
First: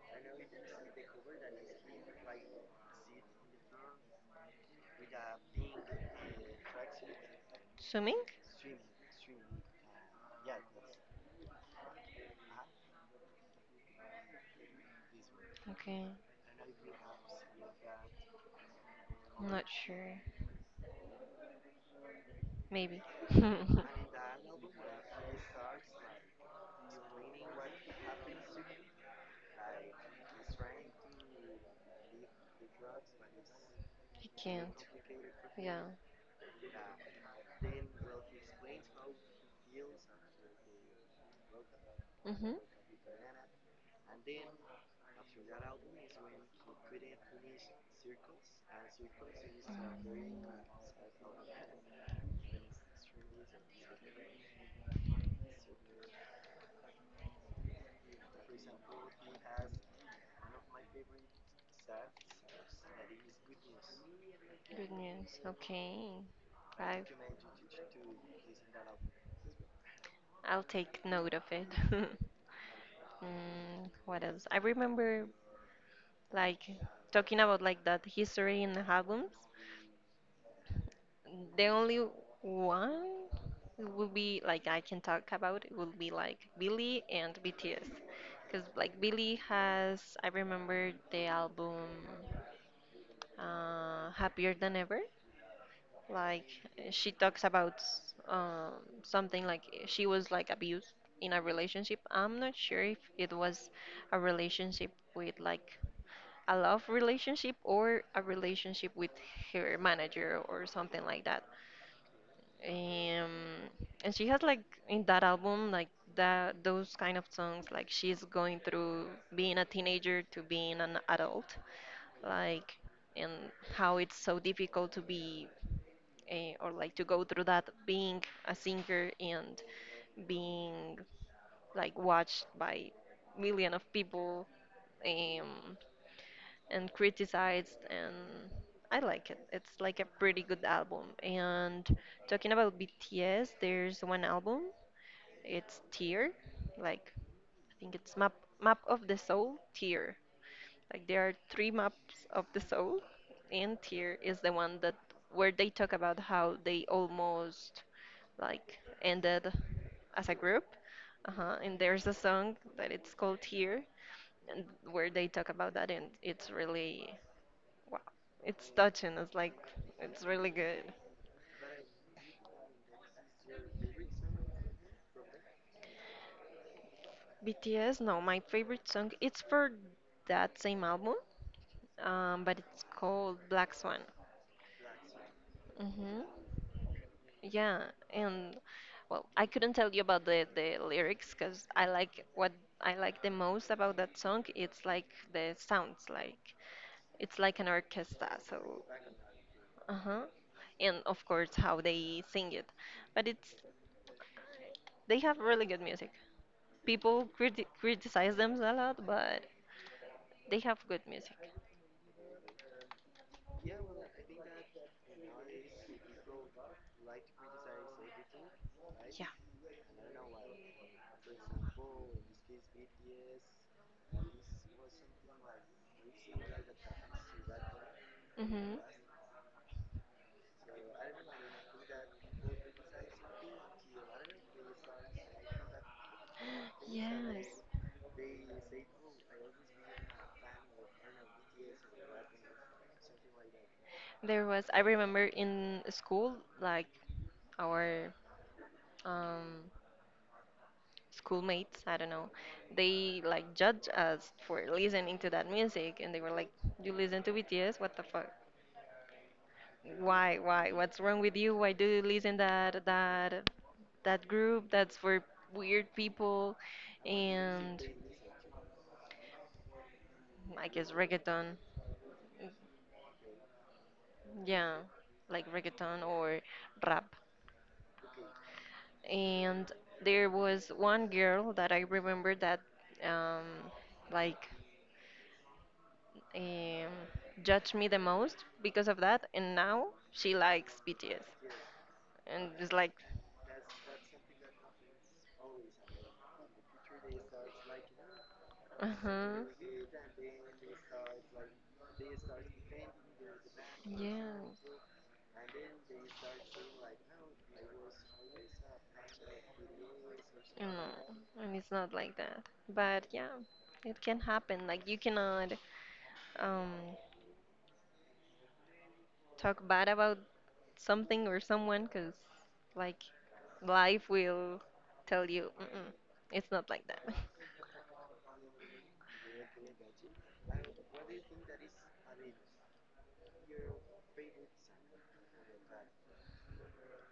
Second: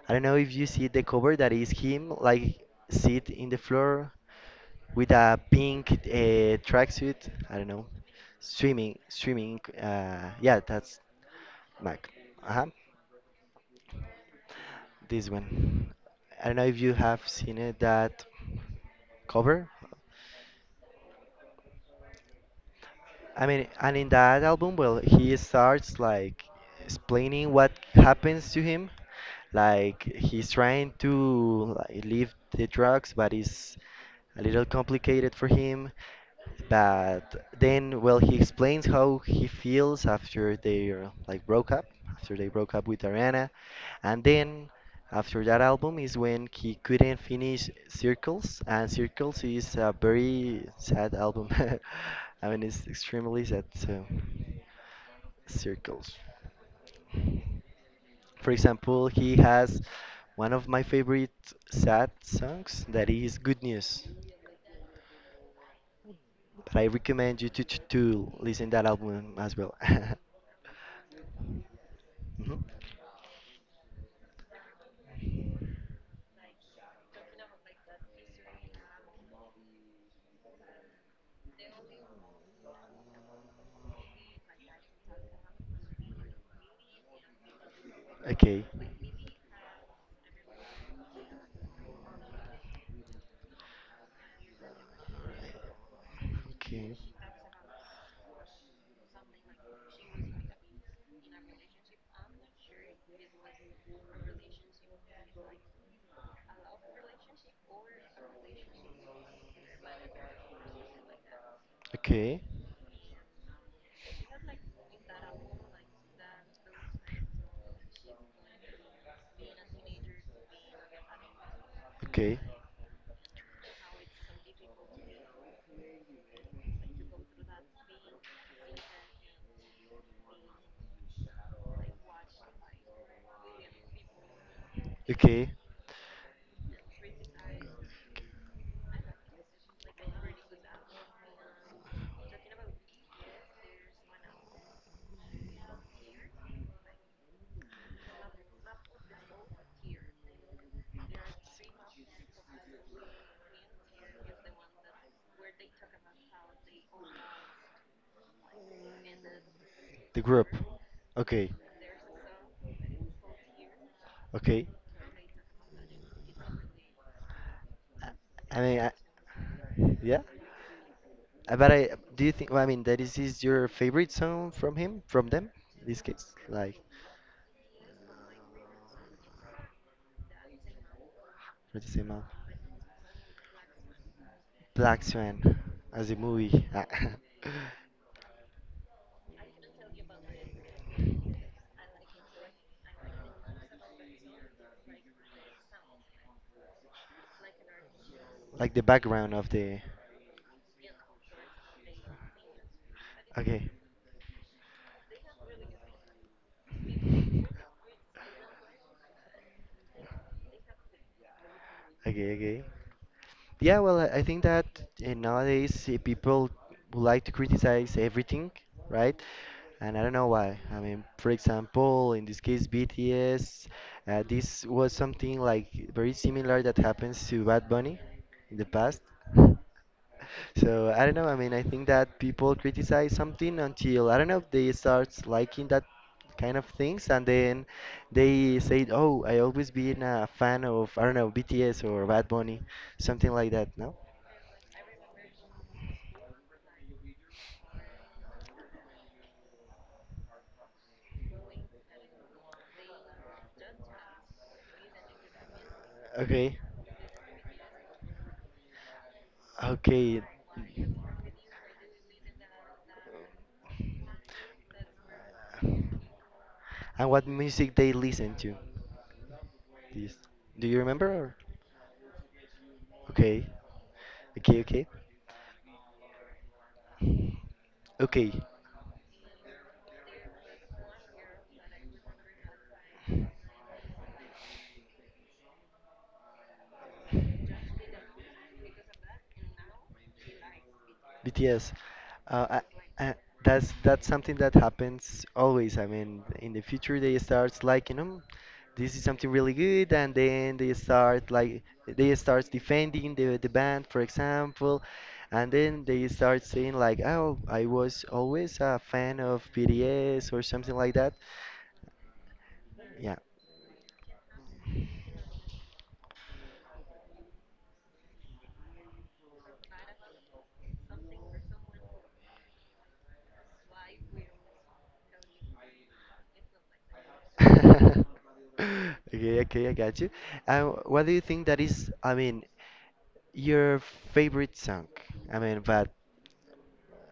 Speaker 1: I don't know if you see the cover, that is him like sit in the floor with a pink tracksuit. I don't know,
Speaker 2: Swimming?
Speaker 1: swimming, swimming. Yeah, that's Mac. Uh huh. This one.
Speaker 2: Okay,
Speaker 1: I don't know if you have seen it, that
Speaker 2: I'm not
Speaker 1: cover.
Speaker 2: sure. Maybe. [LAUGHS]
Speaker 1: I
Speaker 2: I
Speaker 1: mean, and in that album, well, he starts like explaining what happens to him. Like, he's trying to, like, leave the drugs, but it's a little
Speaker 2: can't.
Speaker 1: complicated for
Speaker 2: Yeah.
Speaker 1: him. But then, well, he explains how he feels after they, like, broke up, after they
Speaker 2: Mm-hmm.
Speaker 1: broke up with Ariana. And then after that album is when he couldn't finish Circles, and Circles is a very sad album. [LAUGHS] I mean, it's extremely sad. So, Circles. For example, he has one of my favorite sad songs, that is "Good News."
Speaker 2: Good news. Okay.
Speaker 1: But I
Speaker 2: Five.
Speaker 1: recommend you to to listen that album as well. [LAUGHS]
Speaker 2: I'll take note of it. [LAUGHS]
Speaker 1: Mhm.
Speaker 2: What else? I remember like talking about like that history in the albums. The only one would be like I can talk about it would be like Billy and BTS,
Speaker 1: Okay.
Speaker 2: because like Billy has I remember the album Happier Than Ever. Like
Speaker 1: Okay.
Speaker 2: she talks about something like she was like abused in a relationship. I'm not sure if it was a relationship with like a love relationship or a relationship with her manager or something like that.
Speaker 1: Okay.
Speaker 2: Um, and she has like in that album like that those kind of songs like she's going through being a teenager to being an adult
Speaker 1: Okay.
Speaker 2: like and how it's so difficult to be or like to go through that being a singer and being like watched by million of people,
Speaker 1: Okay.
Speaker 2: um, and criticized and I like it. It's like a pretty good album. And talking about BTS, there's one album It's tier, like I think it's map of the soul tier. Like there are three maps of the soul, and tier is the one that where they talk about how they almost like ended
Speaker 1: The
Speaker 2: as a
Speaker 1: group.
Speaker 2: group.
Speaker 1: Okay.
Speaker 2: Uh-huh. And there's a song that it's called Here, and
Speaker 1: Okay.
Speaker 2: where they talk about that, and it's really wow.
Speaker 1: I
Speaker 2: It's
Speaker 1: mean, I,
Speaker 2: touching. It's like
Speaker 1: yeah.
Speaker 2: it's really good.
Speaker 1: But I do you think? Well, I mean, that is your favorite song from him, from them, in this case, like,
Speaker 2: BTS, no, my favorite song. It's for that same album,
Speaker 1: for the same
Speaker 2: but it's called Black Swan.
Speaker 1: "Black Swan," as a
Speaker 2: Hmm.
Speaker 1: movie. [LAUGHS] Ah.
Speaker 2: Yeah, and well, I couldn't tell you about the lyrics because I like what I like the most about that song. It's like the sounds, like it's like an orchestra.
Speaker 1: Like
Speaker 2: So,
Speaker 1: the background of the.
Speaker 2: uh-huh, and of course how they sing it, but it's
Speaker 1: Okay,
Speaker 2: they have really good music. People criti- criticize them a lot, but they have good music.
Speaker 1: okay, okay. Yeah, well, I think that nowadays people would like to criticize everything, right?
Speaker 2: Yeah.
Speaker 1: And I don't know why. I mean, for example, in this case, BTS, this was something like very similar that happens to Bad Bunny
Speaker 2: Hmm.
Speaker 1: in the
Speaker 2: Things.
Speaker 1: past. [LAUGHS] So I don't know. I mean, I think that people criticize something until, I don't know, they start liking that kind of things, and
Speaker 2: Yes.
Speaker 1: then they said, "Oh, I always been a fan of, I don't know, BTS or Bad Bunny," something like that. No.
Speaker 2: So there was, I remember in school, like our um, schoolmates, I don't know, they like judge us for listening to that music and they were like,
Speaker 1: Okay,
Speaker 2: you listen to BTS? What the fuck?
Speaker 1: okay.
Speaker 2: Why, why? What's wrong with you? Why do you listen that group? That's for weird people.
Speaker 1: And what music
Speaker 2: And
Speaker 1: they listen to, this,
Speaker 2: I
Speaker 1: do you
Speaker 2: guess
Speaker 1: remember, or?
Speaker 2: reggaeton.
Speaker 1: Okay, okay,
Speaker 2: Yeah,
Speaker 1: okay,
Speaker 2: like reggaeton or rap.
Speaker 1: okay.
Speaker 2: And there was one girl that I remember that um like um judged me the most because of that, and now she likes BTS.
Speaker 1: BTS.
Speaker 2: And
Speaker 1: Uh,
Speaker 2: it's like
Speaker 1: I, that's something that happens always. I mean, in the future, they start liking them. This is
Speaker 2: uh-huh.
Speaker 1: something really good, and then they start defending the band, for
Speaker 2: Yes.
Speaker 1: example, and then they start saying like, "Oh, I was always a fan of BTS," or
Speaker 2: No,
Speaker 1: something like that.
Speaker 2: and it's not like that. But
Speaker 1: Yeah.
Speaker 2: yeah, it can happen. Like you cannot um, talk bad about something or someone, because like life will tell you, mm-mm, it's not like that. [LAUGHS]
Speaker 1: [LAUGHS] Okay, okay, I got you. What do you think that is? I mean, your favorite song. I mean, but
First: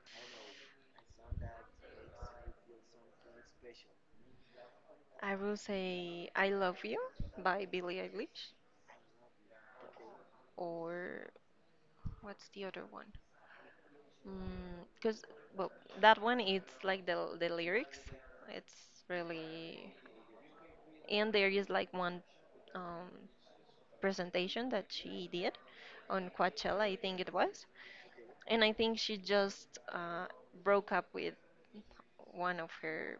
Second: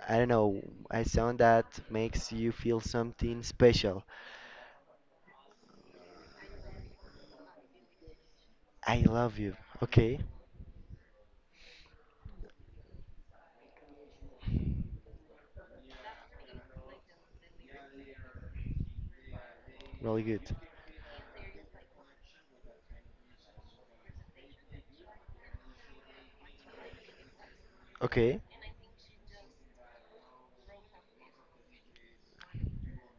Speaker 1: I don't know, a song that makes you feel something special.
Speaker 2: I will say I Love You by Billie Eilish,
Speaker 1: I love you. Okay,
Speaker 2: or what's the other one? Because, well, that one, it's like the lyrics. It's really.
Speaker 1: really good.
Speaker 2: And there is like one um, presentation that she did on Coachella, I think it was.
Speaker 1: Okay,
Speaker 2: And I think she just broke up with one of her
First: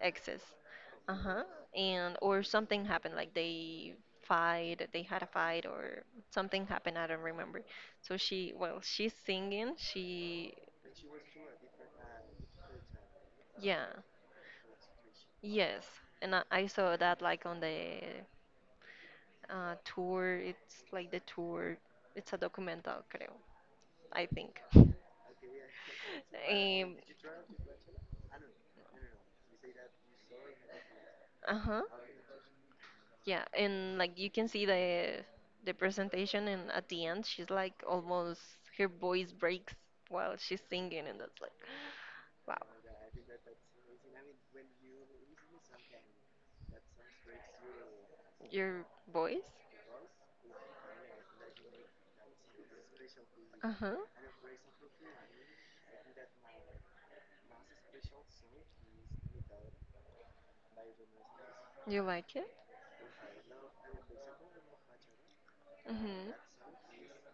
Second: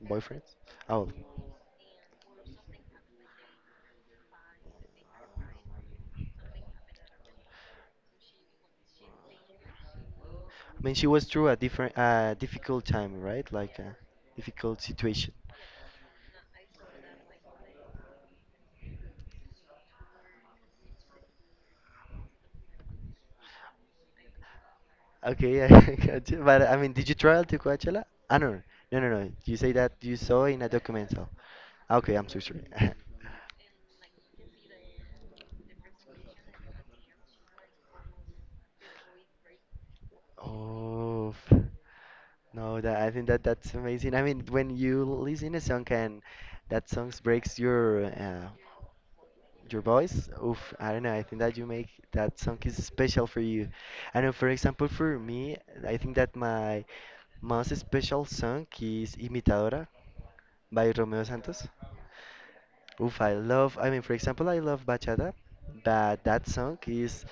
Speaker 2: exes.
Speaker 1: boyfriend. Oh,
Speaker 2: Uh huh. And, or something happened, like they fight, they had a fight, or something happened, I don't remember. So she, well, she's singing, she,
Speaker 1: I mean, she was through a different, difficult time, right? Like
Speaker 2: yeah.
Speaker 1: a difficult situation.
Speaker 2: Yes, and I saw that like on the tour. It's like the tour. It's a documental, creo. I think. [LAUGHS]
Speaker 1: Okay, [LAUGHS] I got you. But I mean,
Speaker 2: Um,
Speaker 1: did you travel to Coachella? No, no, no, no. You say that you saw in a documental.
Speaker 2: uh huh.
Speaker 1: Okay, I'm so sorry. [LAUGHS]
Speaker 2: Yeah, and like you can see the presentation, and at the end, she's like almost her voice breaks while she's singing, and
Speaker 1: Oh,
Speaker 2: that's
Speaker 1: [LAUGHS]
Speaker 2: like, wow,
Speaker 1: no, that I think that that's amazing. I mean, when you listen a song and that song breaks your
Speaker 2: your voice.
Speaker 1: voice, oof, I don't know. I think that you make that song is special for you.
Speaker 2: Uh huh.
Speaker 1: I know, for example, for me, I think that my most special song is "Imitadora," by Romeo Santos.
Speaker 2: You like it?
Speaker 1: Oof, I love, I mean, for example, I love bachata, but
Speaker 2: Hmm.
Speaker 1: that song is,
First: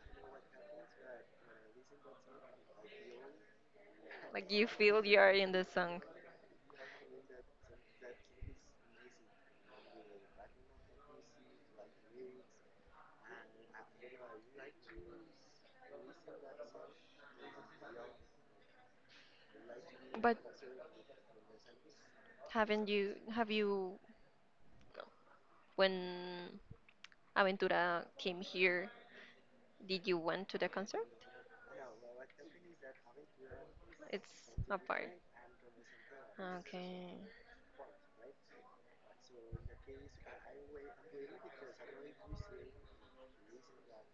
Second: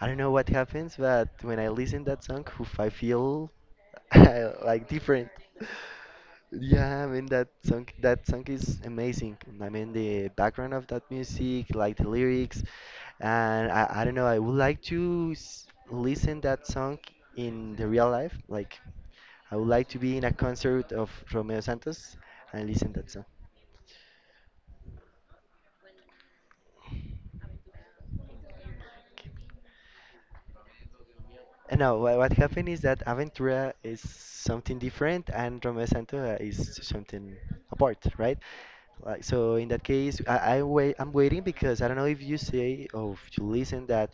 Speaker 1: I don't know what happens, but when I listen that song, oof, I feel [LAUGHS]
Speaker 2: Like you
Speaker 1: like
Speaker 2: feel you
Speaker 1: different.
Speaker 2: are in the song.
Speaker 1: Yeah, I mean, that song, is amazing. I mean, the background of that music, like the lyrics, and I don't know, I would like to s listen that song in the real life. Like, I would like to be in a
Speaker 2: But
Speaker 1: concert of Romeo Santos and
Speaker 2: haven't
Speaker 1: listen that.
Speaker 2: you, have you, when Aventura came here, did you went to the concert?
Speaker 1: No, what happened is that Aventura is
Speaker 2: It's
Speaker 1: something
Speaker 2: apart.
Speaker 1: different and Romeo Santo is
Speaker 2: Okay.
Speaker 1: something apart, right? Like, so in that case, I'm waiting because I don't know if you say or if you listen that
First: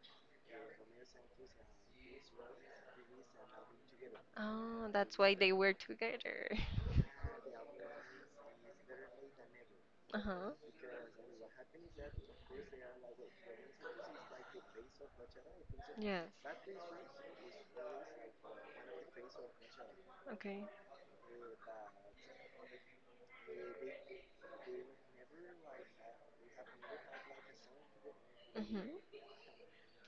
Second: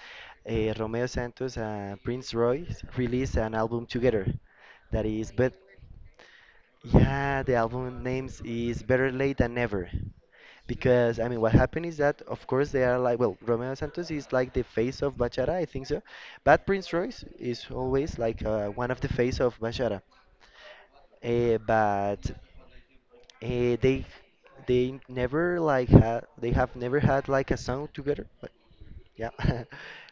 Speaker 1: Romeo Santos and Prince Royce released an album together,
Speaker 2: Oh,
Speaker 1: that
Speaker 2: that's
Speaker 1: is,
Speaker 2: why they
Speaker 1: but
Speaker 2: were together. [LAUGHS]
Speaker 1: yeah, the album names is "Better Late Than Never."
Speaker 2: Uh huh.
Speaker 1: Because, I mean, what happened is that, of course, they are like, well, Romeo Santos is like the face of Bachata, I think so.
Speaker 2: Yes.
Speaker 1: But Prince Royce is always like one of the face of Bachata.
Speaker 2: Okay.
Speaker 1: But uh, they they never like had, they have never had, like, a song together. But
Speaker 2: Mm-hmm.
Speaker 1: yeah, [LAUGHS]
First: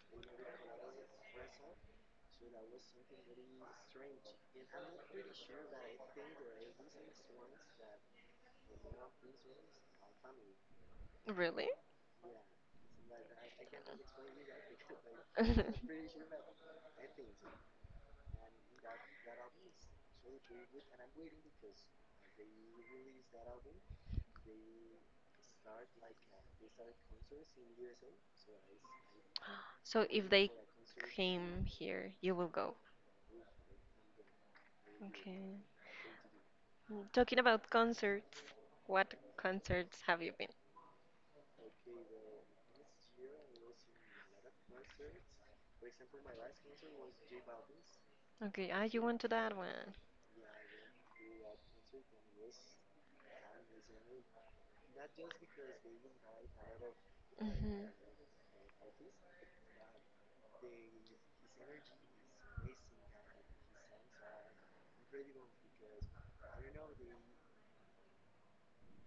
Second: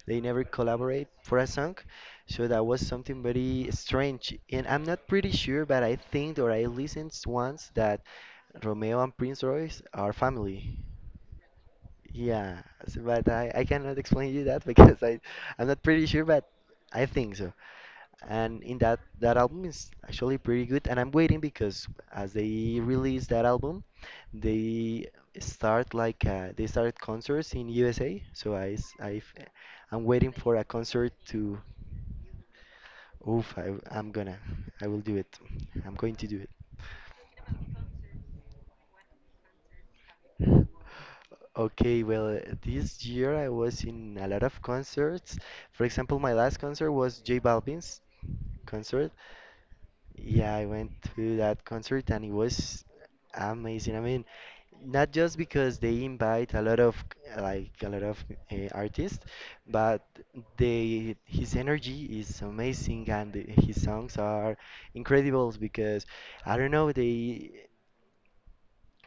Speaker 1: they never collaborate for a song. So that was something very strange. And I'm not pretty sure, but I think or I listened once that Romeo and Prince Royce are family.
Speaker 2: Really?
Speaker 1: Yeah, but I cannot [LAUGHS] explain you that because I'm not pretty sure,
Speaker 2: [LAUGHS]
Speaker 1: but I think so. And in that album is actually pretty good, and I'm waiting because as they release that album, they they started concerts in USA, so I s- I f- I'm
Speaker 2: So if
Speaker 1: waiting
Speaker 2: they
Speaker 1: for a concert to,
Speaker 2: came here, you will go.
Speaker 1: oof, I, I'm gonna, I will do it,
Speaker 2: Okay.
Speaker 1: I'm going to do it.
Speaker 2: Mm, talking about concerts, what concerts have you been?
Speaker 1: Okay, well, this year I was in a lot of concerts. For example, my last concert was J Balvin's
Speaker 2: Okay, ah, you
Speaker 1: concert.
Speaker 2: went to that one.
Speaker 1: Yeah, I went to that concert, and it was amazing. I mean, not just because they invite a lot of, like
Speaker 2: Hmm.
Speaker 1: a lot of artists, but they, his energy is amazing, and his songs are incredible, because I don't know, they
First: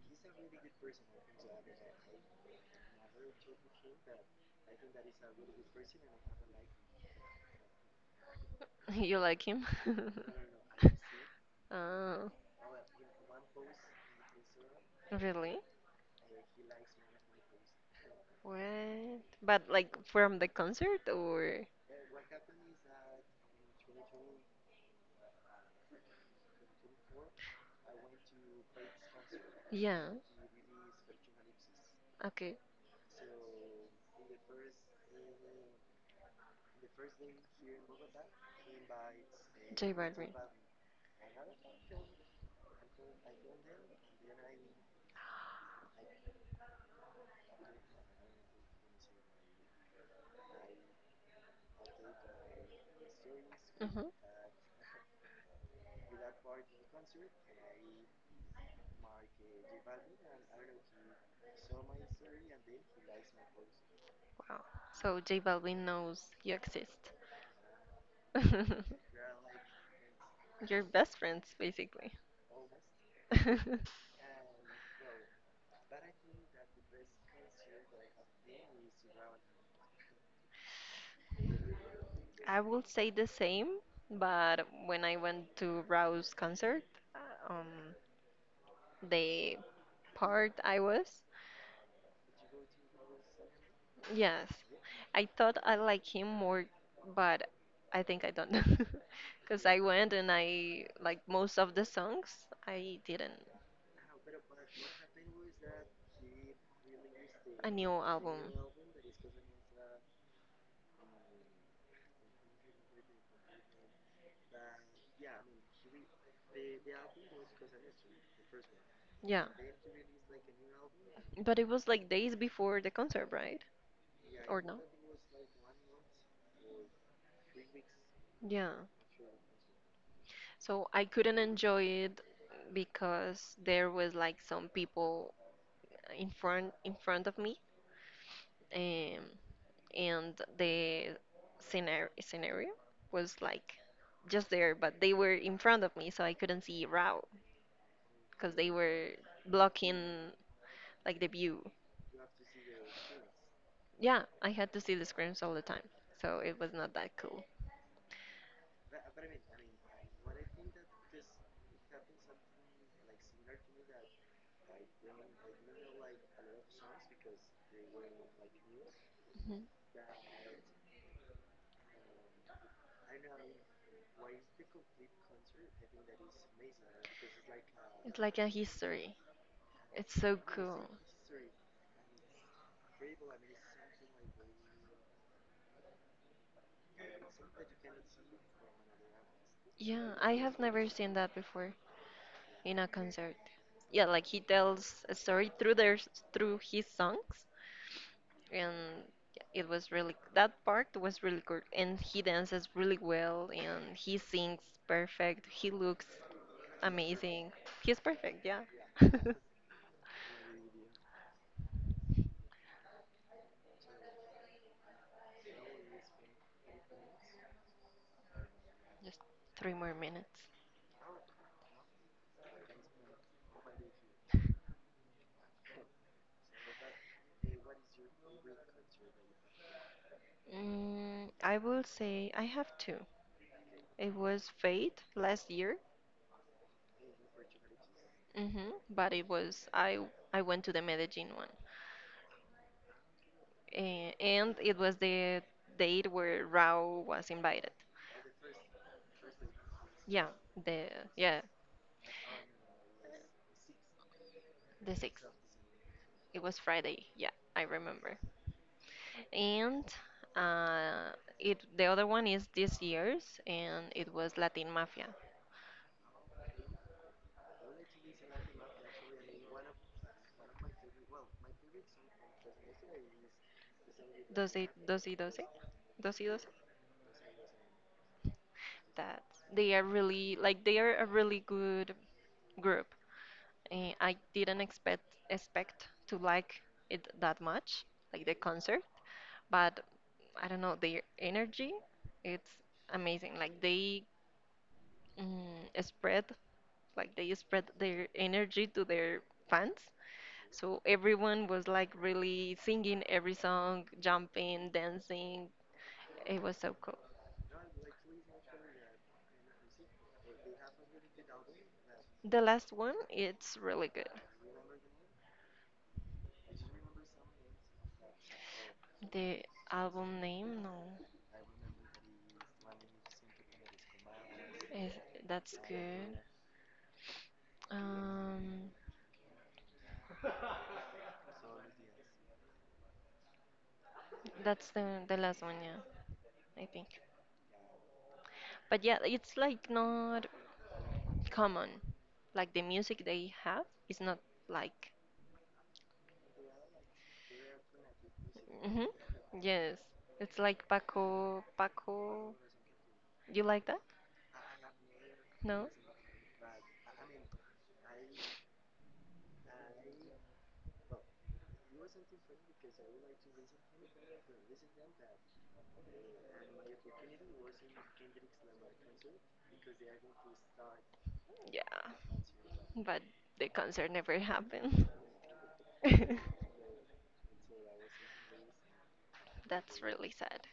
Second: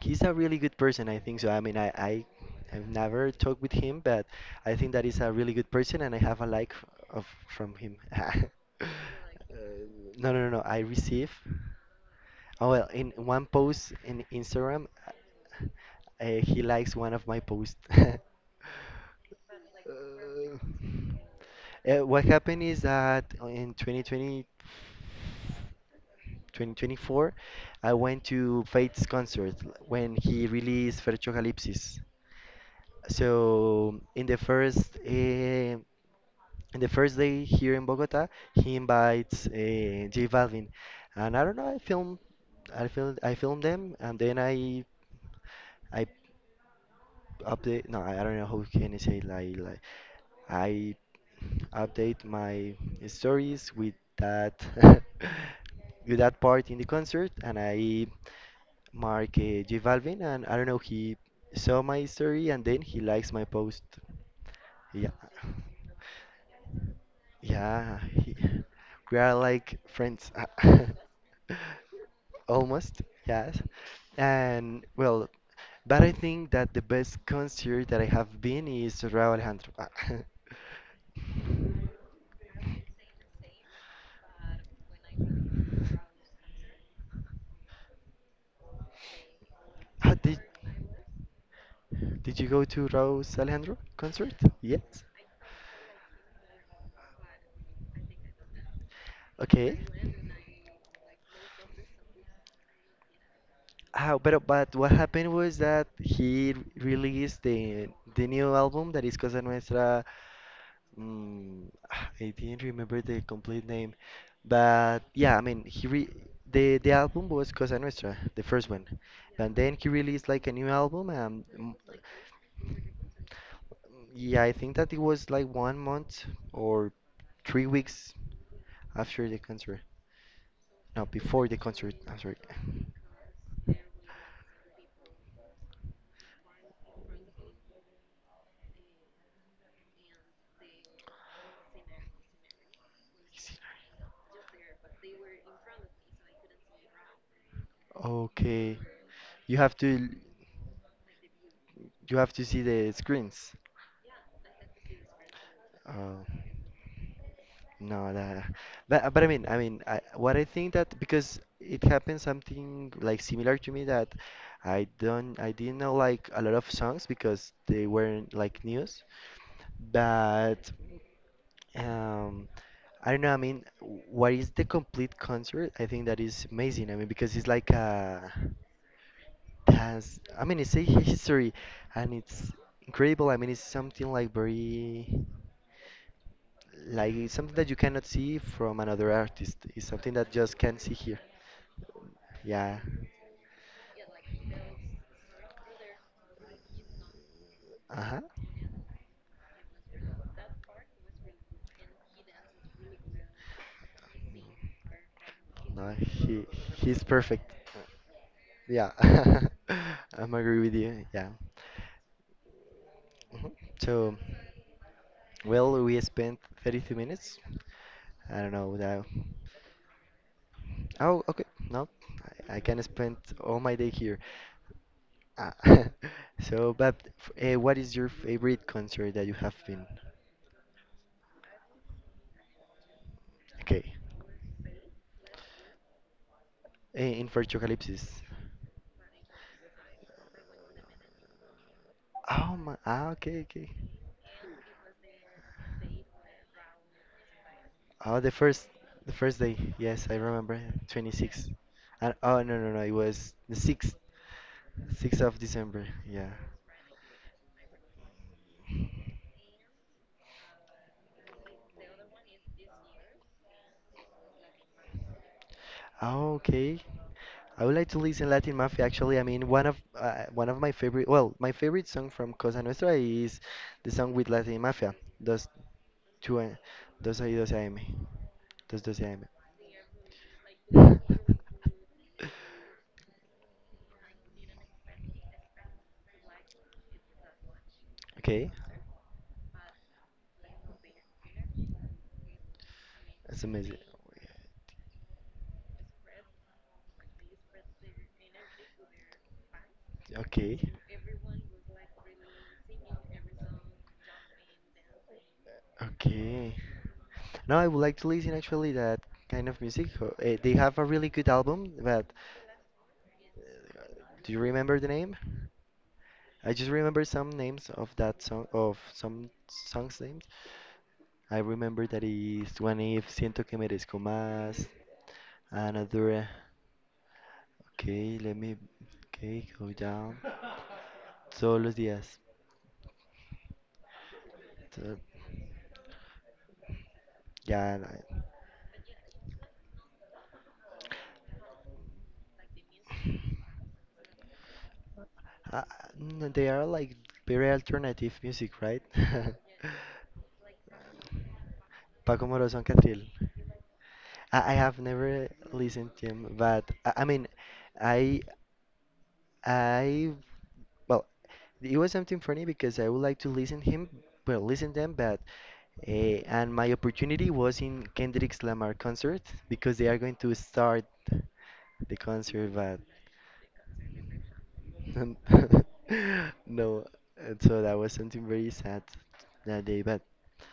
Speaker 1: he's a really good person, I think so. I mean, I've never talked with him, but I think that he's a really good person, and I have a like of from him. [LAUGHS]
Speaker 2: [LAUGHS] You like
Speaker 1: Uh,
Speaker 2: him?
Speaker 1: no, no,
Speaker 2: [LAUGHS]
Speaker 1: no, no, I receive.
Speaker 2: Oh,
Speaker 1: Oh, well, in one post in Instagram,
Speaker 2: really?
Speaker 1: he likes one of my posts. [LAUGHS]
Speaker 2: What? But like from the
Speaker 1: Uh,
Speaker 2: concert or?
Speaker 1: what happened is that in 2024, I went to Faith's concert
Speaker 2: Yeah.
Speaker 1: when he released Fercho Calypsis.
Speaker 2: Okay.
Speaker 1: So in the first day here in Bogota, he invites
Speaker 2: J
Speaker 1: J
Speaker 2: Balvin.
Speaker 1: Balvin, and I don't know, I filmed them, and then I update. No, I don't know how can I say, like, I update my stories with
Speaker 2: Hmm.
Speaker 1: that [LAUGHS] with that part in the concert, and I mark J Balvin, and I don't know. He saw my story, and then he likes my post.
Speaker 2: Wow.
Speaker 1: Yeah.
Speaker 2: So J
Speaker 1: [LAUGHS]
Speaker 2: Balvin knows you exist.
Speaker 1: Yeah,
Speaker 2: [LAUGHS]
Speaker 1: we are like friends. [LAUGHS]
Speaker 2: You're best friends, basically.
Speaker 1: Almost, yes.
Speaker 2: [LAUGHS]
Speaker 1: And well, but I think that the best concert that I have been is Raúl Alejandro. Ah. [LAUGHS]
Speaker 2: I will say the same, but when I went to Rao's concert, uh, um, the
Speaker 1: Ah,
Speaker 2: part I was,
Speaker 1: did you go to Raúl Alejandro concert?
Speaker 2: yes,
Speaker 1: Yes.
Speaker 2: I thought I like him more, but I think I don't, [LAUGHS] because
Speaker 1: Okay.
Speaker 2: I went and I like most of the songs I didn't.
Speaker 1: But what happened was that he released
Speaker 2: A new
Speaker 1: the
Speaker 2: album,
Speaker 1: new album that is Cosa Nuestra. [SIGHS] I didn't remember the complete name, but yeah, I mean, he re the album was Cosa Nostra, the first one,
Speaker 2: yeah,
Speaker 1: and then he released like a new album.
Speaker 2: but it was like days before the concert, right?
Speaker 1: Yeah, I
Speaker 2: Or
Speaker 1: think
Speaker 2: no?
Speaker 1: that it was like one month or 3 weeks
Speaker 2: Yeah.
Speaker 1: after the concert.
Speaker 2: So I
Speaker 1: No,
Speaker 2: couldn't
Speaker 1: before the
Speaker 2: enjoy
Speaker 1: concert. I'm
Speaker 2: it
Speaker 1: sorry.
Speaker 2: because there was like some people in front of me, um, and the scenario was like just there, but they were in front of me, so I couldn't see route because they
Speaker 1: Okay,
Speaker 2: were
Speaker 1: you have to
Speaker 2: blocking like the view.
Speaker 1: you have to see the screens.
Speaker 2: Yeah, I had to see the screens all the time,
Speaker 1: Oh.
Speaker 2: so it was not that cool.
Speaker 1: No, that, but I mean, what I think that, because it happened something like similar to me, that I didn't know like a lot of songs because they weren't like news,
Speaker 2: Mhm.
Speaker 1: but um, I don't know. I mean, what is the complete concert? I think that is amazing. I mean, because it's like
Speaker 2: It's
Speaker 1: a
Speaker 2: like a history. It's
Speaker 1: dance.
Speaker 2: so
Speaker 1: I mean, it's a
Speaker 2: cool.
Speaker 1: history, and it's incredible. I mean, it's something like very. Like, it's something that you cannot see from another artist. It's
Speaker 2: Yeah,
Speaker 1: something that
Speaker 2: I
Speaker 1: just
Speaker 2: have
Speaker 1: can
Speaker 2: never
Speaker 1: see
Speaker 2: seen
Speaker 1: here.
Speaker 2: that before in
Speaker 1: Yeah.
Speaker 2: a concert. Yeah, like he tells a story through through his songs,
Speaker 1: Uh-huh.
Speaker 2: and yeah, it was really, that part was really good. And he dances really well, and he sings perfect. He
Speaker 1: No,
Speaker 2: looks
Speaker 1: he's perfect.
Speaker 2: amazing. He's perfect. Yeah.
Speaker 1: Yeah,
Speaker 2: [LAUGHS] Just
Speaker 1: [LAUGHS] I'm agree with you. Yeah. Mhm. So, well, we spent 32 minutes. I don't know that.
Speaker 2: three more minutes.
Speaker 1: Oh, okay. No, I can spend all my day here. Ah. [LAUGHS] So, but what is your favorite concert that you have been?
Speaker 2: Mm, I will say I have two.
Speaker 1: Okay.
Speaker 2: It was Fate last year.
Speaker 1: In Vertucalypsis.
Speaker 2: Hmm. But it was I went to the Medellin one.
Speaker 1: Oh my, okay, okay.
Speaker 2: And it was the date where Rao was invited.
Speaker 1: Oh, the first day. Yes, I
Speaker 2: Yeah,
Speaker 1: remember.
Speaker 2: the yeah,
Speaker 1: 26. And, oh, no, no, no. It was the
Speaker 2: the
Speaker 1: 6th
Speaker 2: 6th.
Speaker 1: of December. Yeah.
Speaker 2: It was Friday. Yeah, I remember. And uh, it, the other one is this year's, and it was Latin Mafia.
Speaker 1: Oh, okay. I would like to listen Latin Mafia. Actually, I mean, one of well, my favorite song from Cosa Nostra is the song with Latin
Speaker 2: Doce,
Speaker 1: Mafia.
Speaker 2: doce, doce?
Speaker 1: Dos,
Speaker 2: Doce,
Speaker 1: two,
Speaker 2: doce?
Speaker 1: dos y dos AM. Dos doce
Speaker 2: That
Speaker 1: AM.
Speaker 2: they are really like they are a really
Speaker 1: [LAUGHS]
Speaker 2: good group. Eh, I didn't expect to like it that much, like the
Speaker 1: Okay,
Speaker 2: concert, but I don't know, their energy. It's amazing.
Speaker 1: that's
Speaker 2: Like
Speaker 1: amazing.
Speaker 2: they mm, spread, like they spread their energy to their fans.
Speaker 1: Okay,
Speaker 2: So everyone was like really singing every song, jumping, dancing. It
Speaker 1: okay.
Speaker 2: was so cool.
Speaker 1: No, I would like to listen, actually, that kind of music. They have a really good album, but
Speaker 2: The last one, it's
Speaker 1: uh,
Speaker 2: really good.
Speaker 1: do you remember the name? I just remember some names of that song, of some
Speaker 2: The
Speaker 1: songs
Speaker 2: album
Speaker 1: names.
Speaker 2: name?
Speaker 1: I remember that is one,
Speaker 2: No.
Speaker 1: "if siento que merezco más,"
Speaker 2: Is that's good.
Speaker 1: another. Okay, let me.
Speaker 2: Um,
Speaker 1: Okay, go down. "Todos los días."
Speaker 2: that's
Speaker 1: So-
Speaker 2: the last one, yeah, I think.
Speaker 1: yeah.
Speaker 2: But yeah, it's like not common. Like the music they have is not like.
Speaker 1: Uh, they are like very alternative music, right?
Speaker 2: Hmm.
Speaker 1: [LAUGHS]
Speaker 2: Yes, it's like Paco
Speaker 1: Paco
Speaker 2: Paco.
Speaker 1: Moroso and Catril.
Speaker 2: You like that?
Speaker 1: I have never
Speaker 2: No?
Speaker 1: listened to him, but I mean, I, I, well, it was something funny because I would like to listen him, well, listen them, but uh, and my opportunity was in Kendrick's Lamar concert because they are going to start the
Speaker 2: Yeah,
Speaker 1: concert,
Speaker 2: but the concert never happened.
Speaker 1: and
Speaker 2: [LAUGHS]
Speaker 1: [LAUGHS] no, and so that was something very sad that
Speaker 2: That's
Speaker 1: day, but
Speaker 2: really sad.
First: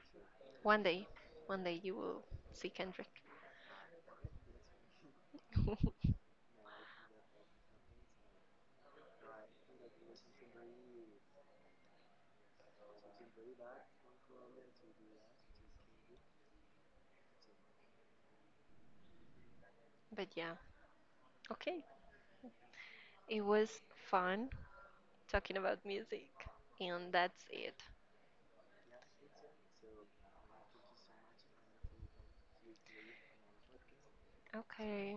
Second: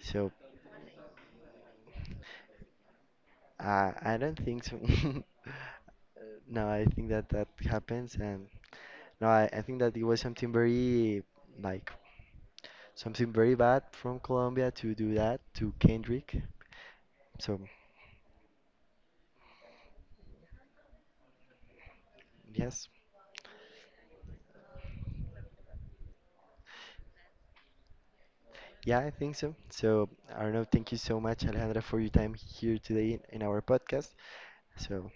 Speaker 1: so
Speaker 2: One day, one day you will see Kendrick.
Speaker 1: I don't think so. [LAUGHS]
Speaker 2: [LAUGHS]
Speaker 1: No, I think that that happens, and no, I think that it was something very like bad from Colombia to do that to Kendrick. So
Speaker 2: But yeah, okay.
Speaker 1: yes,
Speaker 2: It was fun talking about music, and that's it.
Speaker 1: yeah, I think so. So I don't know. Thank you so much, Alejandra, for your time here today, in our podcast. So,
Speaker 2: Okay,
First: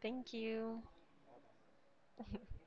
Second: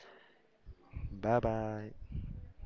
Speaker 2: thank you.
Speaker 1: bye bye.
Speaker 2: [LAUGHS]